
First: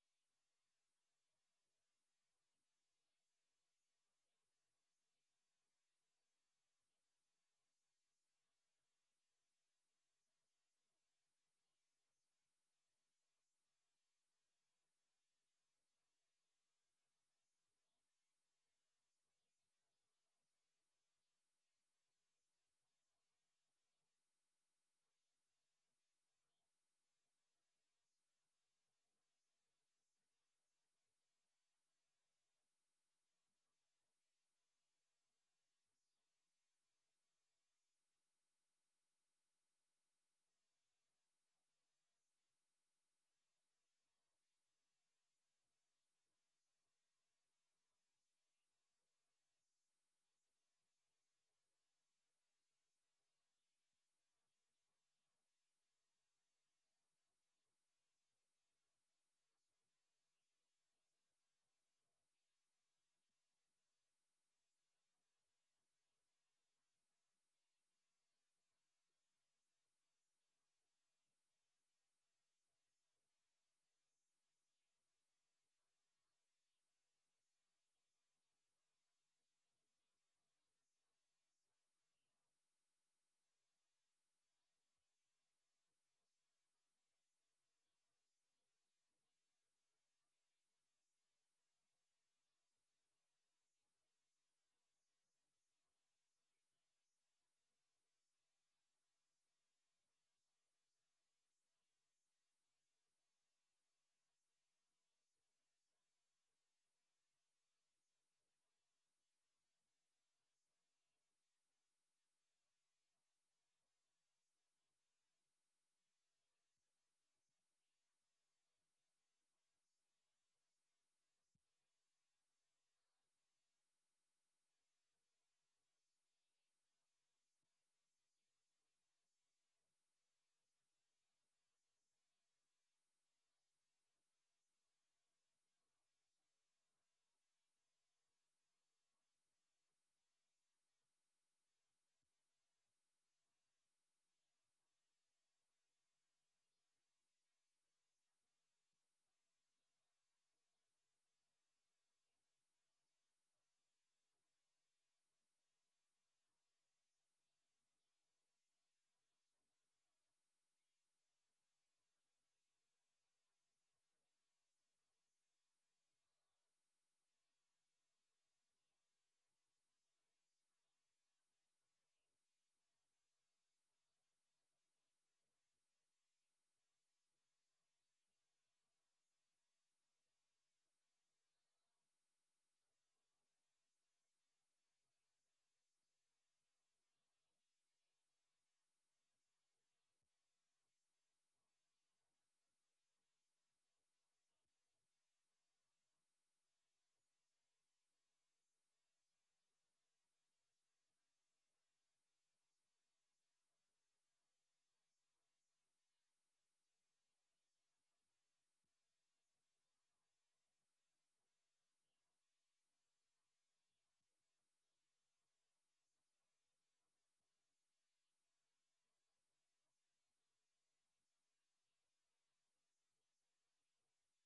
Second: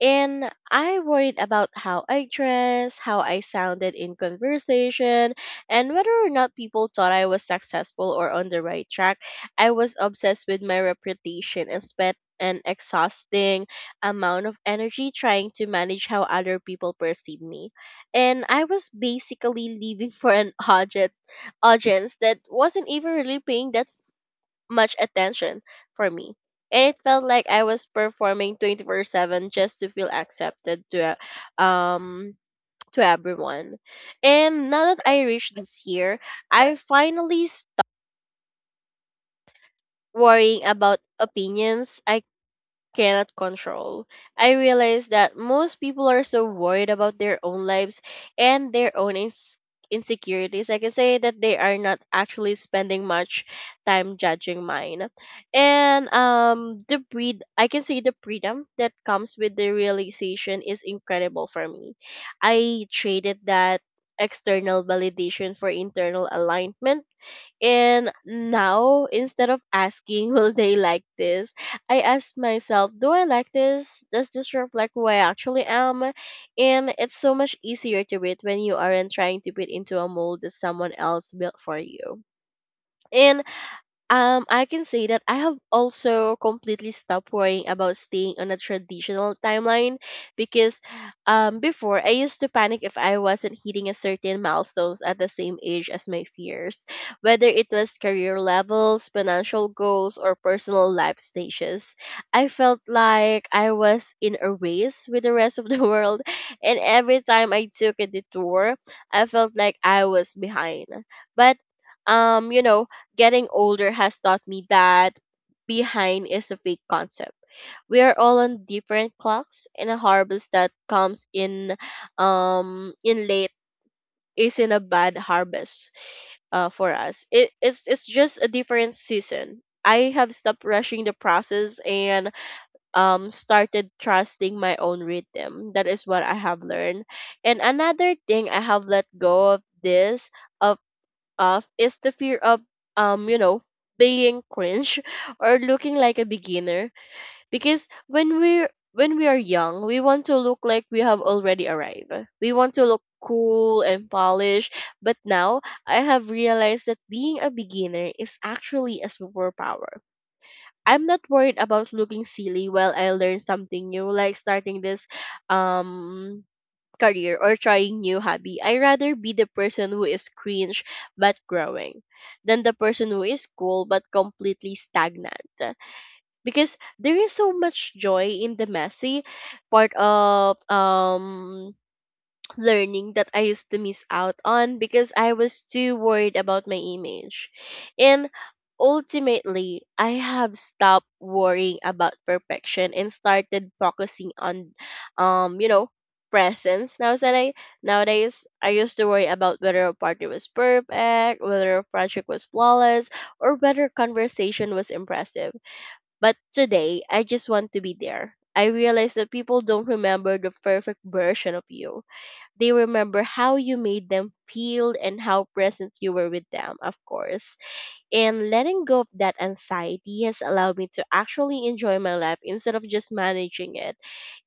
A: And I worried about how I dressed, how I sounded in conversation, and whether or not people thought I was successful or on the right track. I was obsessed with my reputation and spent an exhausting amount of energy trying to manage how other people perceive me. And I was basically leaving for an audience that wasn't even really paying that much attention for me. And it felt like I was performing 24/7 just to feel accepted uh, um to everyone. And now that I reached this year, I finally stopped worrying about opinions I cannot control. I realize that most people are so worried about their own lives and their own insecurities. I can say that they are not actually spending much time judging mine. And the breed I can say the freedom that comes with the realization is incredible for me. I traded that external validation for internal alignment, and now, instead of asking, "Will they like this?" I ask myself, "Do I like this? Does this reflect who I actually am?" And it's so much easier to read when you aren't trying to fit into a mold that someone else built for you. And I can say that I have also completely stopped worrying about staying on a traditional timeline, because before, I used to panic if I wasn't hitting a certain milestones at the same age as my fears, whether it was career levels, financial goals, or personal life stages. I felt like I was in a race with the rest of the world, and every time I took a detour, I felt like I was behind. But um, you know, getting older has taught me that behind is a fake concept. We are all on different clocks, and a harvest that comes in late isn't a bad harvest for us. It's just a different season. I have stopped rushing the process and started trusting my own rhythm. That is what I have learned. And another thing I have let go of this of of is the fear of um you know being cringe or looking like a beginner. Because when we are young, we want to look like we have already arrived. We want to look cool and polished, but now I have realized that being a beginner is actually a superpower. I'm not worried about looking silly while I learn something new, like starting this um career or trying new hobby. I rather be the person who is cringe but growing than the person who is cool but completely stagnant. Because there is so much joy in the messy part of learning that I used to miss out on because I was too worried about my image. And ultimately, I have stopped worrying about perfection and started focusing on um, you know, presence. Nowadays, I used to worry about whether a party was perfect, whether a project was flawless, or whether conversation was impressive. But today, I just want to be there. I realize that people don't remember the perfect version of you, they remember how you made them feel and how present you were with them, of course. And letting go of that anxiety has allowed me to actually enjoy my life instead of just managing it.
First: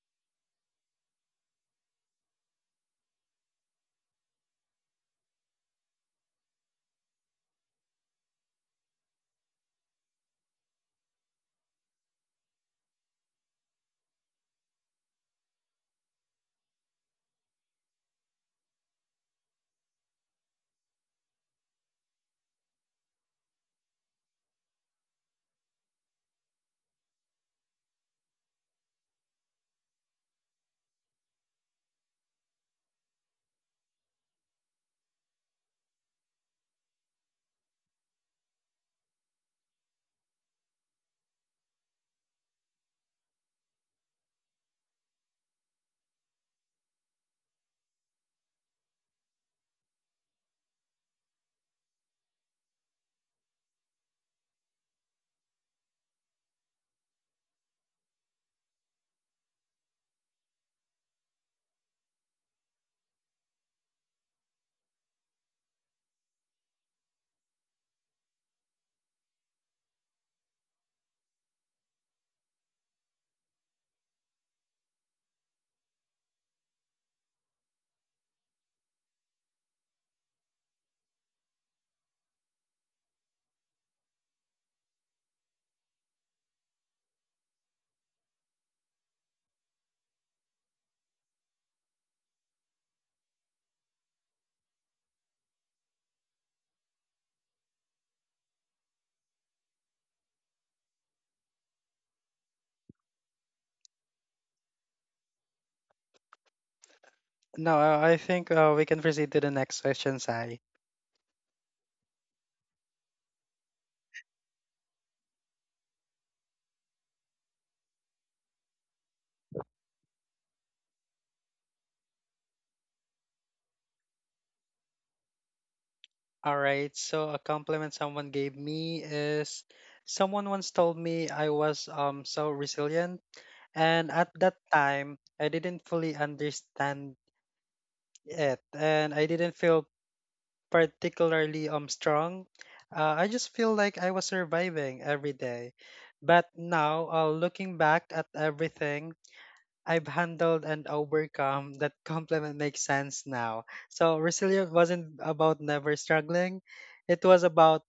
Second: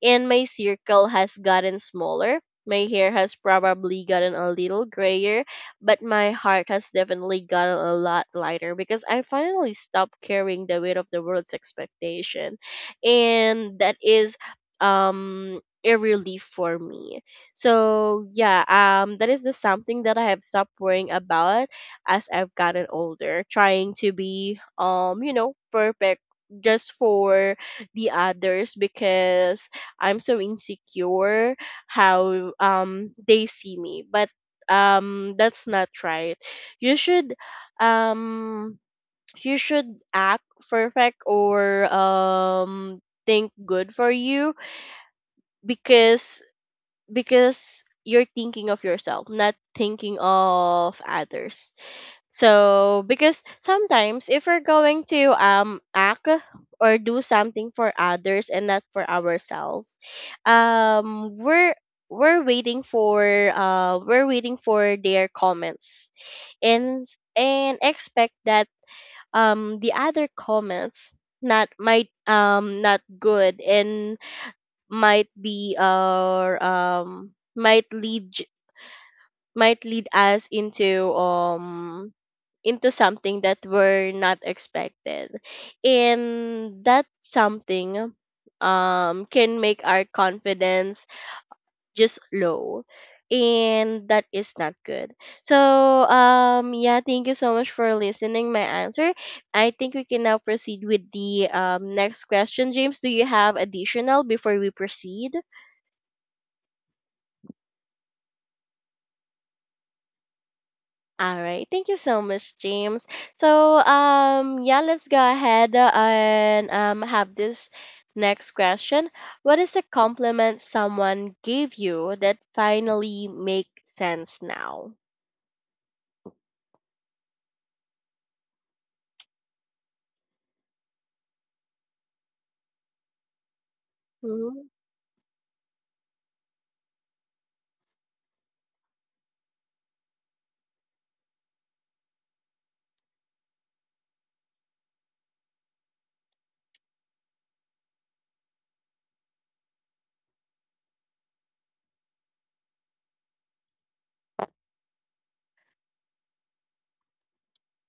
A: And my circle has gotten smaller. My hair has probably gotten a little grayer, but my heart has definitely gotten a lot lighter because I finally stopped carrying the weight of the world's expectation. And that is a relief for me. So yeah, that is the something that I have stopped worrying about as I've gotten older, trying to be perfect just for the others, because I'm so insecure how they see me. But that's not right. You should um you should act perfect or think good for you, because you're thinking of yourself, not thinking of others. So because sometimes if we're going to act or do something for others and not for ourselves, um we're we're waiting for their comments and and expect that the other comments not might not good and might be our might lead might lead us into something that we're not expected, and that something can make our confidence just low, and that is not good. So yeah, thank you so much for listening my answer. I think we can now proceed with the next question. James, do you have additional before we proceed?
B: No, I think we can proceed to the next question, Sai.
A: All right. Thank you so much, James. So, yeah, let's go ahead and have this next question. What is a compliment someone gave you that finally make sense now?
B: All right. So a compliment someone gave me is, someone once told me I was so resilient, and at that time I didn't fully understand it and I didn't feel particularly strong. I just feel like I was surviving every day. But now, looking back at everything I've handled and overcome, that compliment makes sense now. So resilient wasn't about never struggling. It was about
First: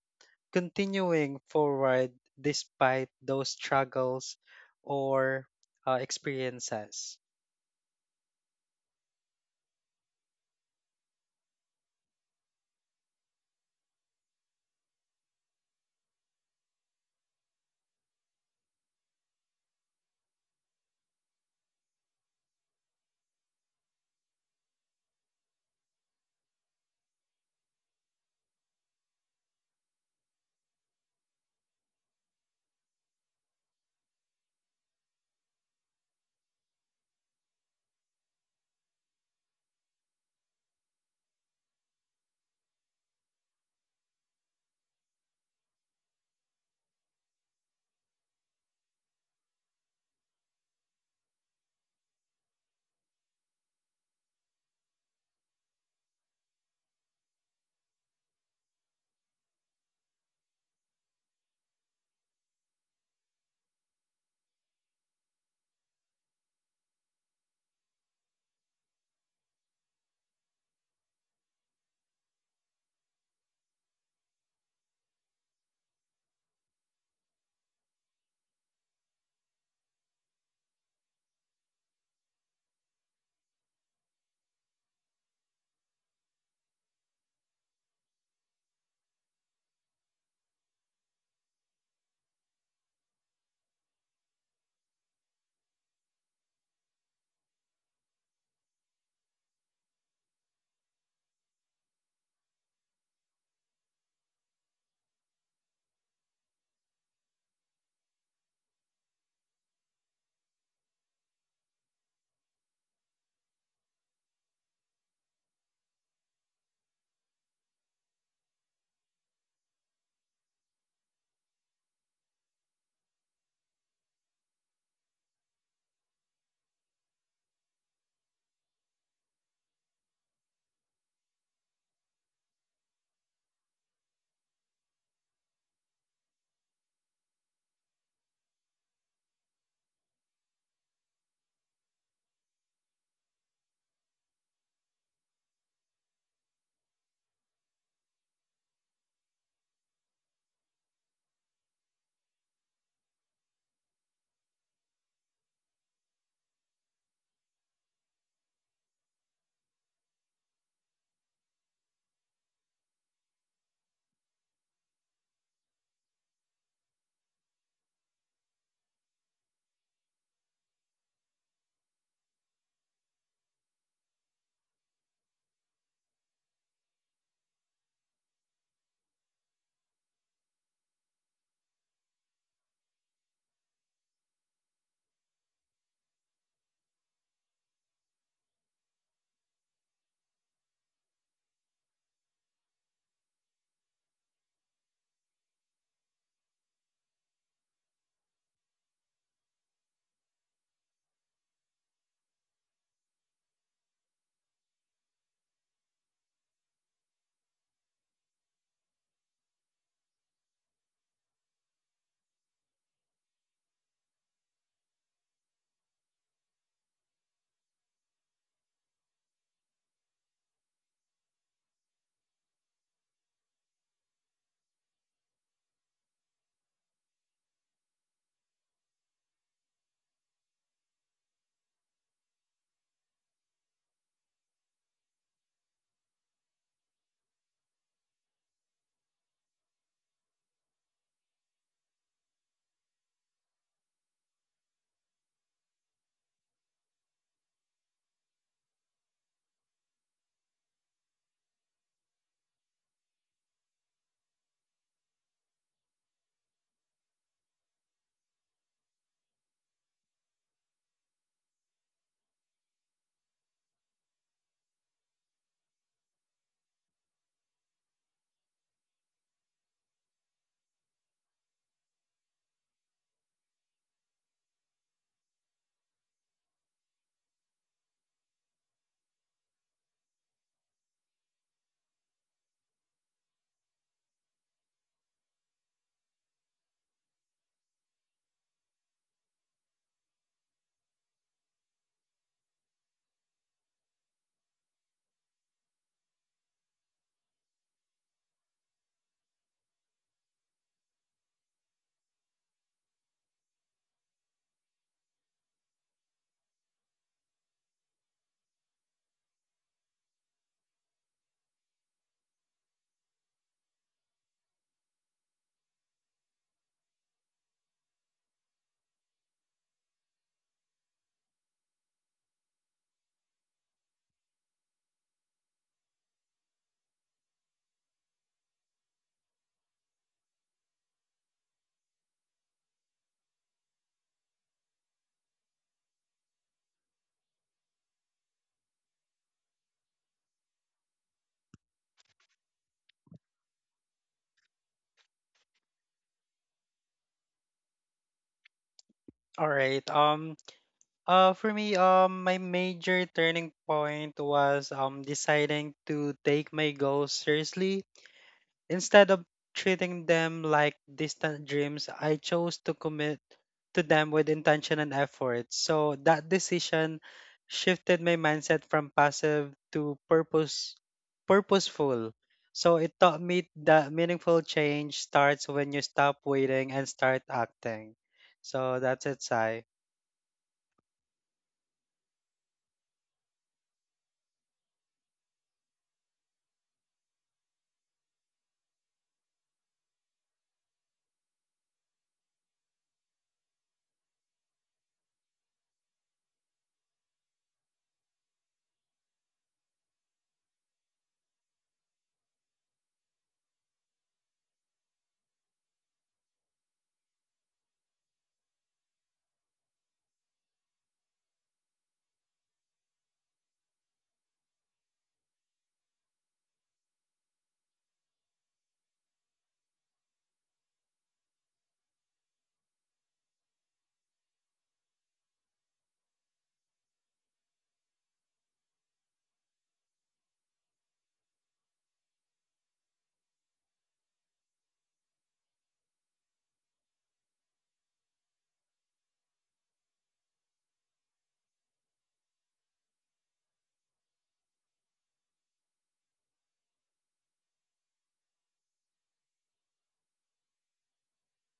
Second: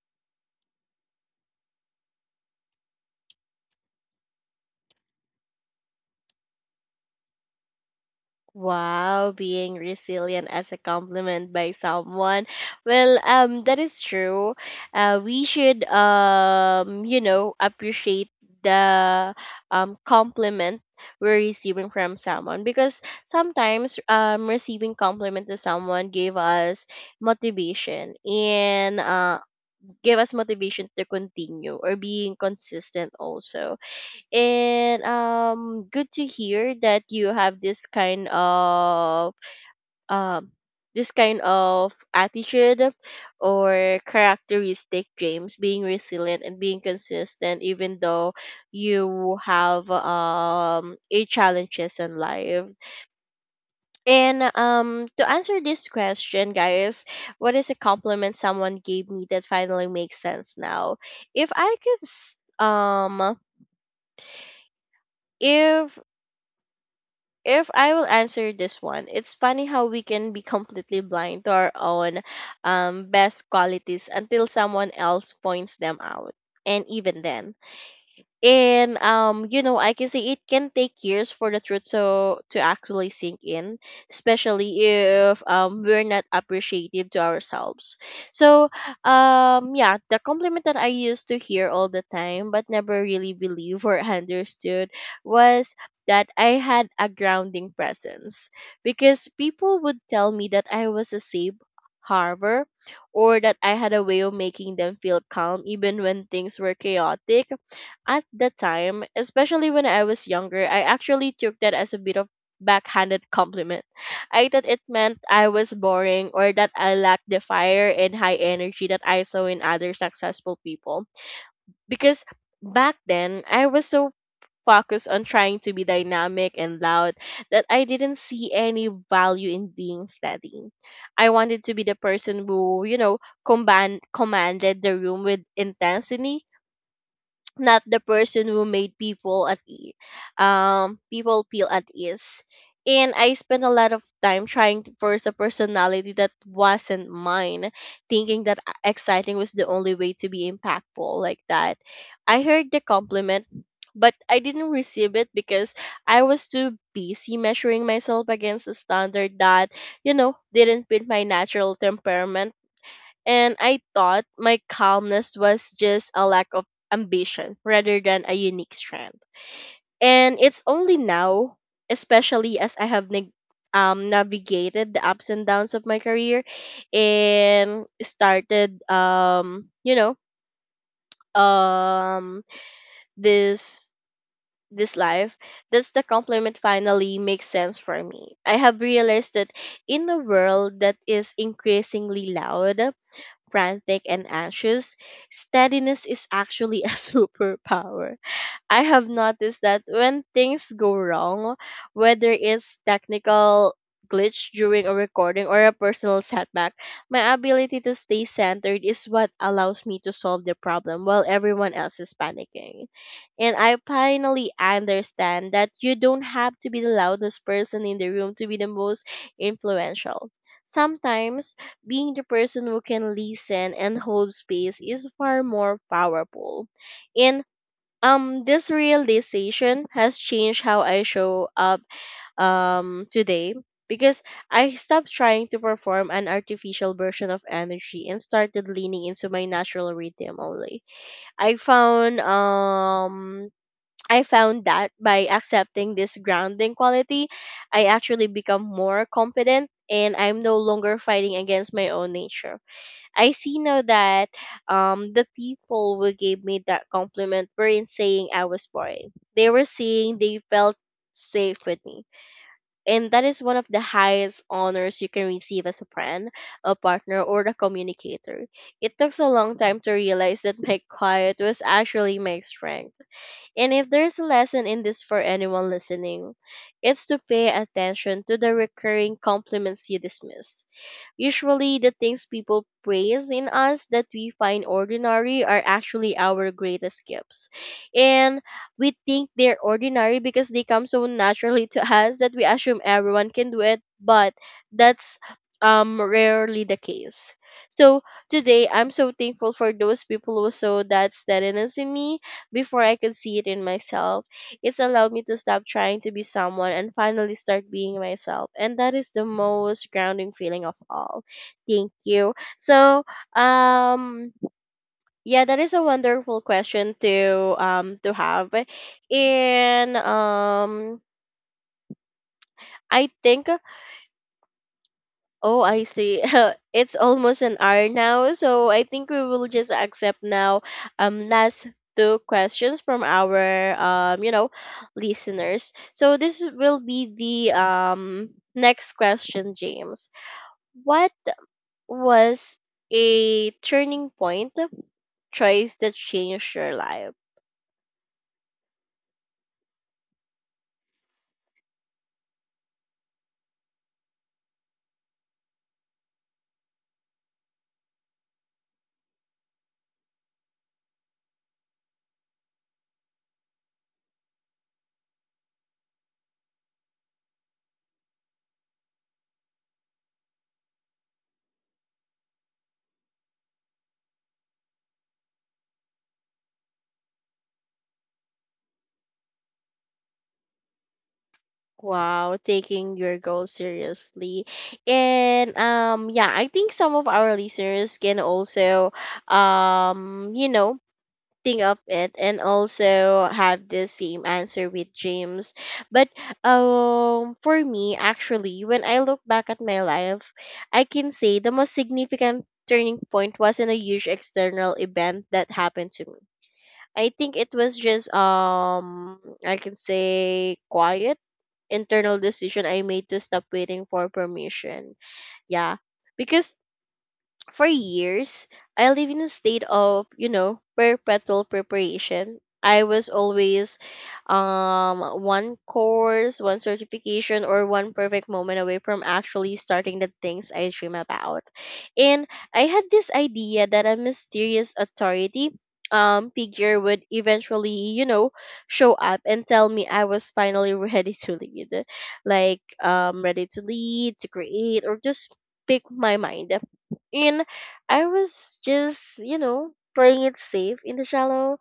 B: continuing forward despite those struggles or experiences.
A: Wow, being resilient as a compliment by someone. Well, that is true. We should, you know, appreciate the compliment we're receiving from someone, because sometimes receiving compliment to someone gave us motivation, and gave us motivation to continue or being consistent also. And good to hear that you have um this kind of attitude or characteristic, James, being resilient and being consistent even though you have a challenges in life. And to answer this question, guys, what is a compliment someone gave me that finally makes sense now? If if if I will answer this one, it's funny how we can be completely blind to our own best qualities until someone else points them out. And even then, and you know, I can say it can take years for the truth so to actually sink in, especially if we're not appreciative to ourselves. So yeah, the compliment that I used to hear all the time but never really believe or understood was that I had a grounding presence, because people would tell me that I was a safe harbor, or that I had a way of making them feel calm even when things were chaotic. At the time, especially when I was younger, I actually took that as a bit of backhanded compliment. I thought it meant I was boring, or that I lacked the fire and high energy that I saw in other successful people. Because back then, I was so focused on trying to be dynamic and loud that I didn't see any value in being steady. I wanted to be the person who, you know, commanded the room with intensity, not the person who made people people feel at ease. And I spent a lot of time trying to force a personality that wasn't mine, thinking that exciting was the only way to be impactful. Like that, I heard the compliment but I didn't receive it, because I was too busy measuring myself against a standard that, you know, didn't fit my natural temperament, and I thought my calmness was just a lack of ambition rather than a unique strength. And it's only now, especially as I have navigated the ups and downs of my career and started, you know, um this this life, that's the compliment finally makes sense for me. I have realized that in a world that is increasingly loud, frantic and anxious, steadiness is actually a superpower. I have noticed that when things go wrong, whether it's technical glitch during a recording or a personal setback, my ability to stay centered is what allows me to solve the problem while everyone else is panicking. And I finally understand that you don't have to be the loudest person in the room to be the most influential. Sometimes being the person who can listen and hold space is far more powerful. And this realization has changed how I show up today, because I stopped trying to perform an artificial version of energy and started leaning into my natural rhythm only. I found um I found that by accepting this grounding quality, I actually become more competent and I'm no longer fighting against my own nature. I see now that, the people who gave me that compliment weren't saying I was boring. They were saying they felt safe with me. And that is one of the highest honors you can receive as a friend, a partner, or a communicator. It took a long time to realize that my quiet was actually my strength, and if there's a lesson in this for anyone listening, it's to pay attention to the recurring compliments you dismiss. Usually, the things people praise in us that we find ordinary are actually our greatest gifts. And we think they're ordinary because they come so naturally to us that we assume everyone can do it, but that's rarely the case. So today I'm so thankful for those people who saw that steadiness in me before I could see it in myself. It's allowed me to stop trying to be someone and finally start being myself. And that is the most grounding feeling of all. Thank you. So, um, yeah, that is a wonderful question to have. And I think, oh, I see. It's almost an hour now, so I think we will just accept now last two questions from our, you know, listeners. So this will be the next question, James. What was a turning point choice that changed your life?
B: All right. For me, my major turning point was deciding to take my goals seriously instead of treating them like distant dreams. I chose to commit to them with intention and effort. So that decision shifted my mindset from passive to purposeful. So it taught me that meaningful change starts when you stop waiting and start acting. So that's it, Sai.
A: Wow, taking your goals seriously. And yeah, I think some of our listeners can also, you know, think of it and also have the same answer with James. But for me actually, when I look back at my life, I can say the most significant turning point wasn't a huge external event that happened to me. I think it was just I can say quiet internal decision I made to stop waiting for permission. Yeah. Because for years, I lived in a state of, you know, perpetual preparation. I was always, one course, one certification, or one perfect moment away from actually starting the things I dream about. And I had this idea that a mysterious authority, figure would eventually, you know, show up and tell me I was finally ready to lead. Like, ready to lead, to create, or just pick my mind. And I was just, you know, playing it safe in the shallow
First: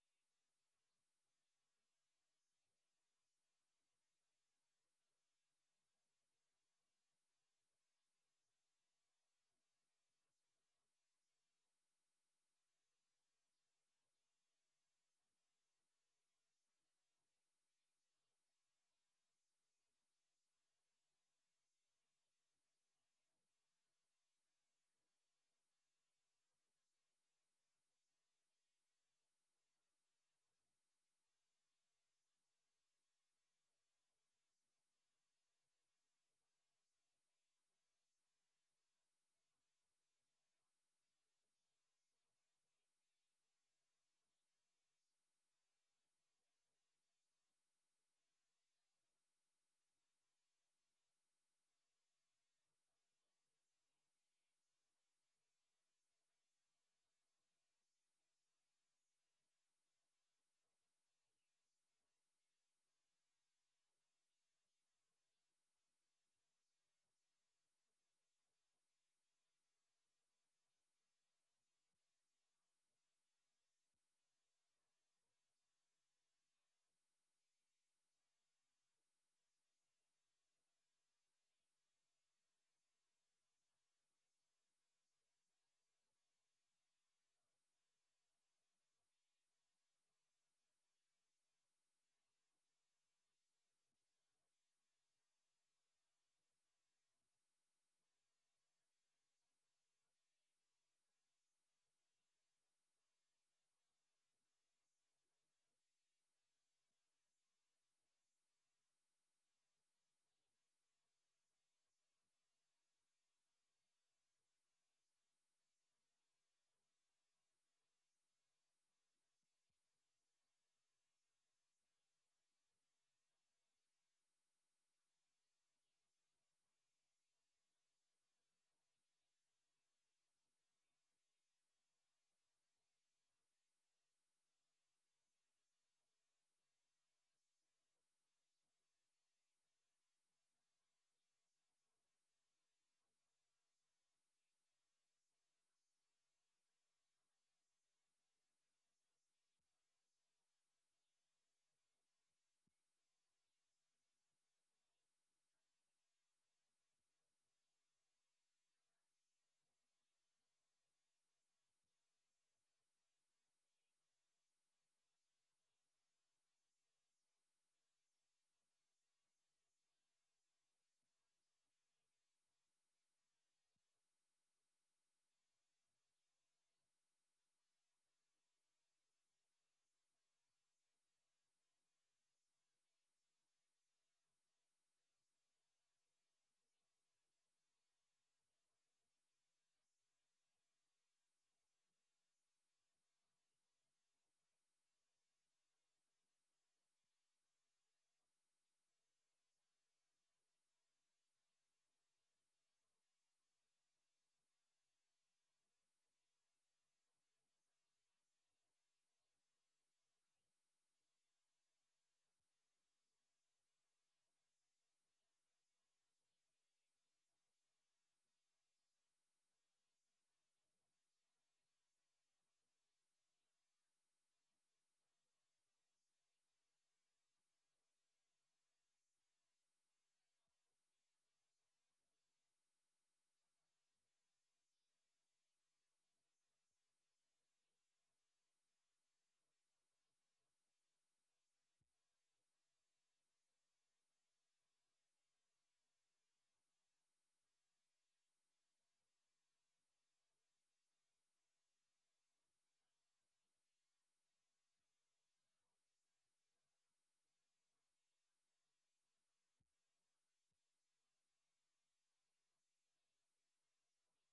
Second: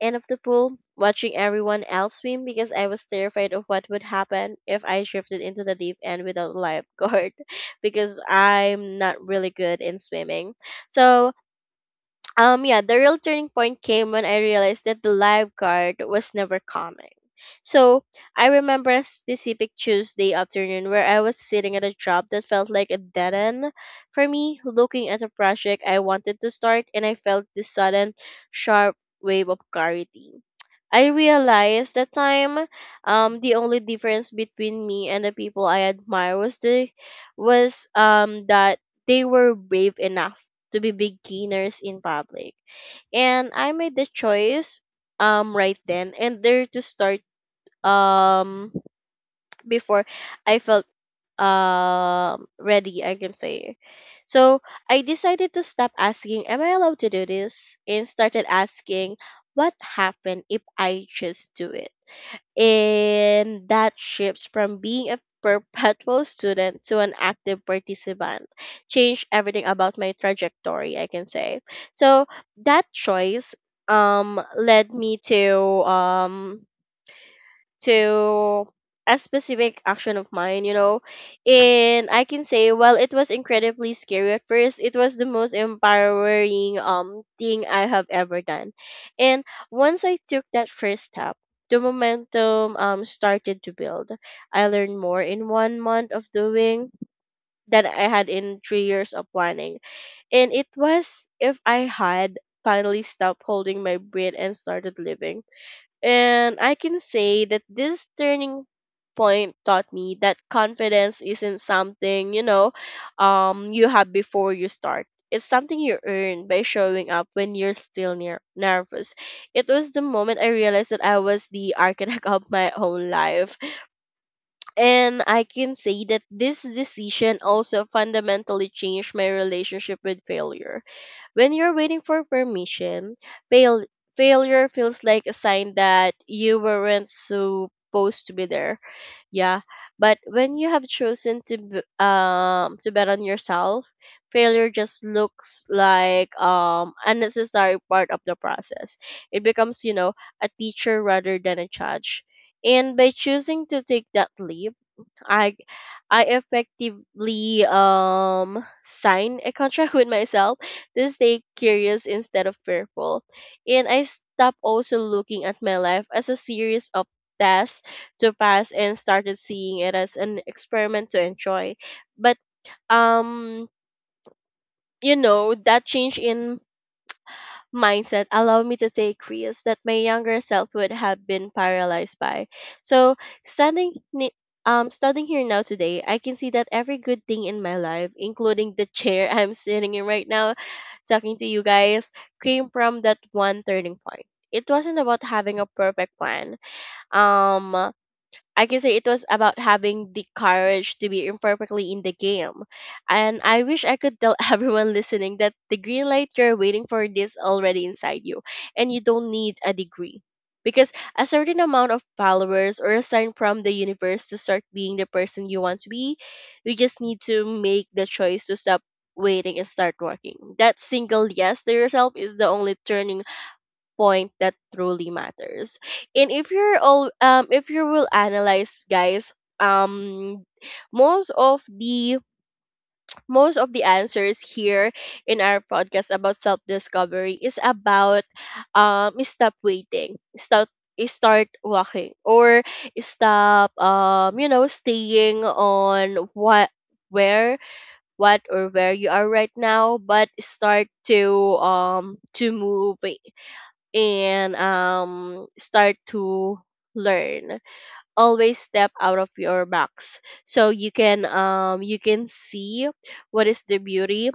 A: end of the pool, watching everyone else swim because I was terrified of what would happen if I drifted into the deep end without a lifeguard, because I'm not really good in swimming. So yeah, the real turning point came when I realized that the live card was never coming. So I remember a specific Tuesday afternoon where I was sitting at a job that felt like a dead end for me, looking at a project I wanted to start, and I felt this sudden sharp wave of clarity. I realized that time, the only difference between me and the people I admire was that they were brave enough to be beginners in public. And I made the choice right then and there to start, um before I felt ready, I can say. So I decided to stop asking, am I allowed to do this, and started asking, what happened if I just do it? And that shifts from being a perpetual student to an active participant changed everything about my trajectory, I can say. So that choice led me um to a specific action of mine, you know. And I can say, well, it was incredibly scary at first. It was the most empowering thing I have ever done. And once I took that first step, the momentum started to build. I learned more in 1 month of doing than I had in 3 years of planning. And it was if I had finally stopped holding my breath and started living. And I can say that this turning point taught me that confidence isn't something, you know, you have before you start. It's something you earn by showing up when you're still nervous. It was the moment I realized that I was the architect of my own life. And I can say that this decision also fundamentally changed my relationship with failure. When you're waiting for permission, fail- failure feels like a sign that you weren't supposed to be there. Yeah, but when you have chosen to to bet on yourself, failure just looks like unnecessary part of the process. It becomes, you know, a teacher rather than a judge. And by choosing to take that leap, I I effectively sign a contract with myself to stay curious instead of fearful. And I stopped also looking at my life as a series of tests to pass, and started seeing it as an experiment to enjoy. But um you know, that change in mindset allowed me to take risks that my younger self would have been paralyzed by. So standing standing here now today, I can see that every good thing in my life, including the chair I'm sitting in right now, talking to you guys, came from that one turning point. It wasn't about having a perfect plan. Um I can say it was about having the courage to be imperfectly in the game. And I wish I could tell everyone listening that the green light you're waiting for is already inside you, and you don't need a degree. Because a certain amount of followers or a sign from the universe to start being the person you want to be, you just need to make the choice to stop waiting and start working. That single yes to yourself is the only turning point that truly matters. And if you're all if you will analyze, guys, um most of the most of the answers here in our podcast about self discovery is about stop waiting, stop, start walking, or stop, you know, staying on what, where, what or where you are right now, but start to move, and start to learn, always step out of your box so you can, you can see what is the beauty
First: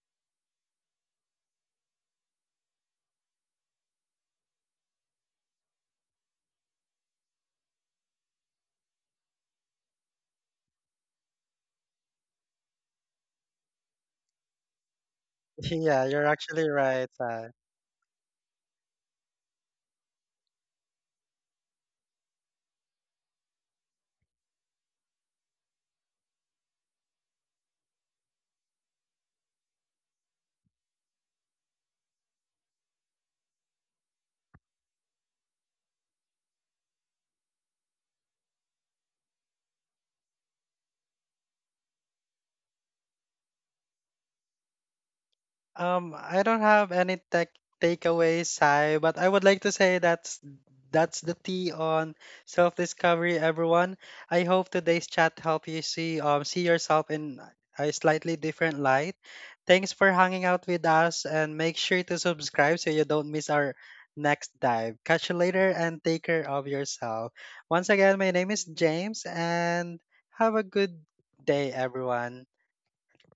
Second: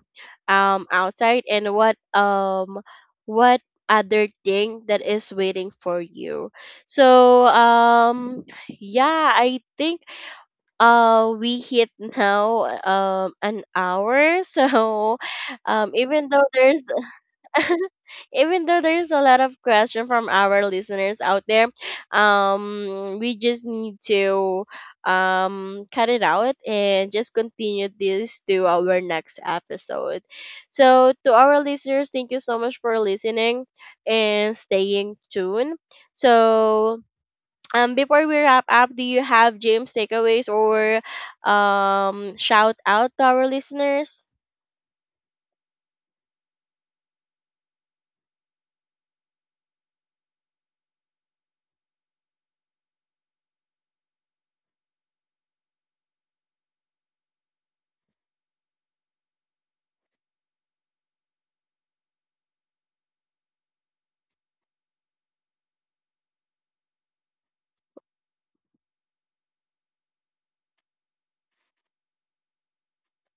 A: outside, and what, what other thing that is waiting for you. So yeah, I think we hit now an hour. So
B: Yeah, you're
A: even though
B: actually
A: there's
B: right, Sai.
A: even though there's a lot of question from our listeners out there, we just need to cut it out and just continue this to our next episode. So to our listeners, thank you so much for listening and staying tuned. So before we wrap up, do you have, James, takeaways or shout out to our listeners?
B: I don't have any tech takeaways, Sai, but I would like to say that's the tea on self-discovery, everyone. I hope today's chat helped you see yourself in a slightly different light. Thanks for hanging out with us, and make sure to subscribe so you don't miss our next dive. Catch you later, and take care of yourself. Once again, my name is James, and have a good day, everyone.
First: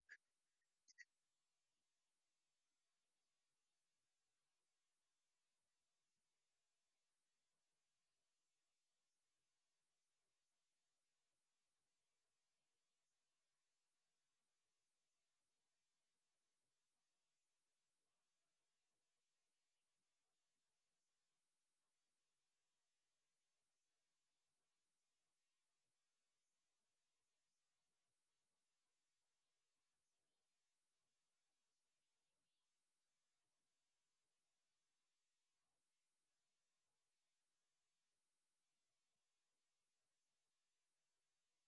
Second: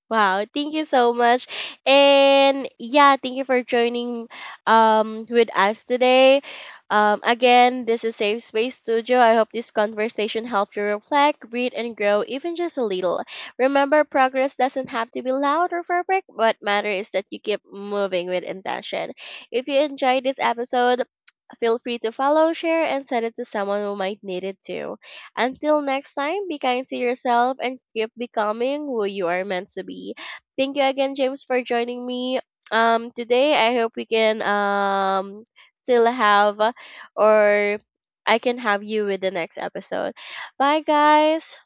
A: Wow, thank you so much. And yeah, thank you for joining with us today. Again, this is Safe Space Studio. I hope this conversation helped you reflect, breathe and grow even just a little. Remember, progress doesn't have to be loud or perfect. What matters is that you keep moving with intention. If you enjoyed this episode, feel free to follow, share and send it to someone who might need it too. Until next time, be kind to yourself and keep becoming who you are meant to be. Thank you again, James, for joining me today. I hope we can still have or I can have you with the next episode. Bye guys.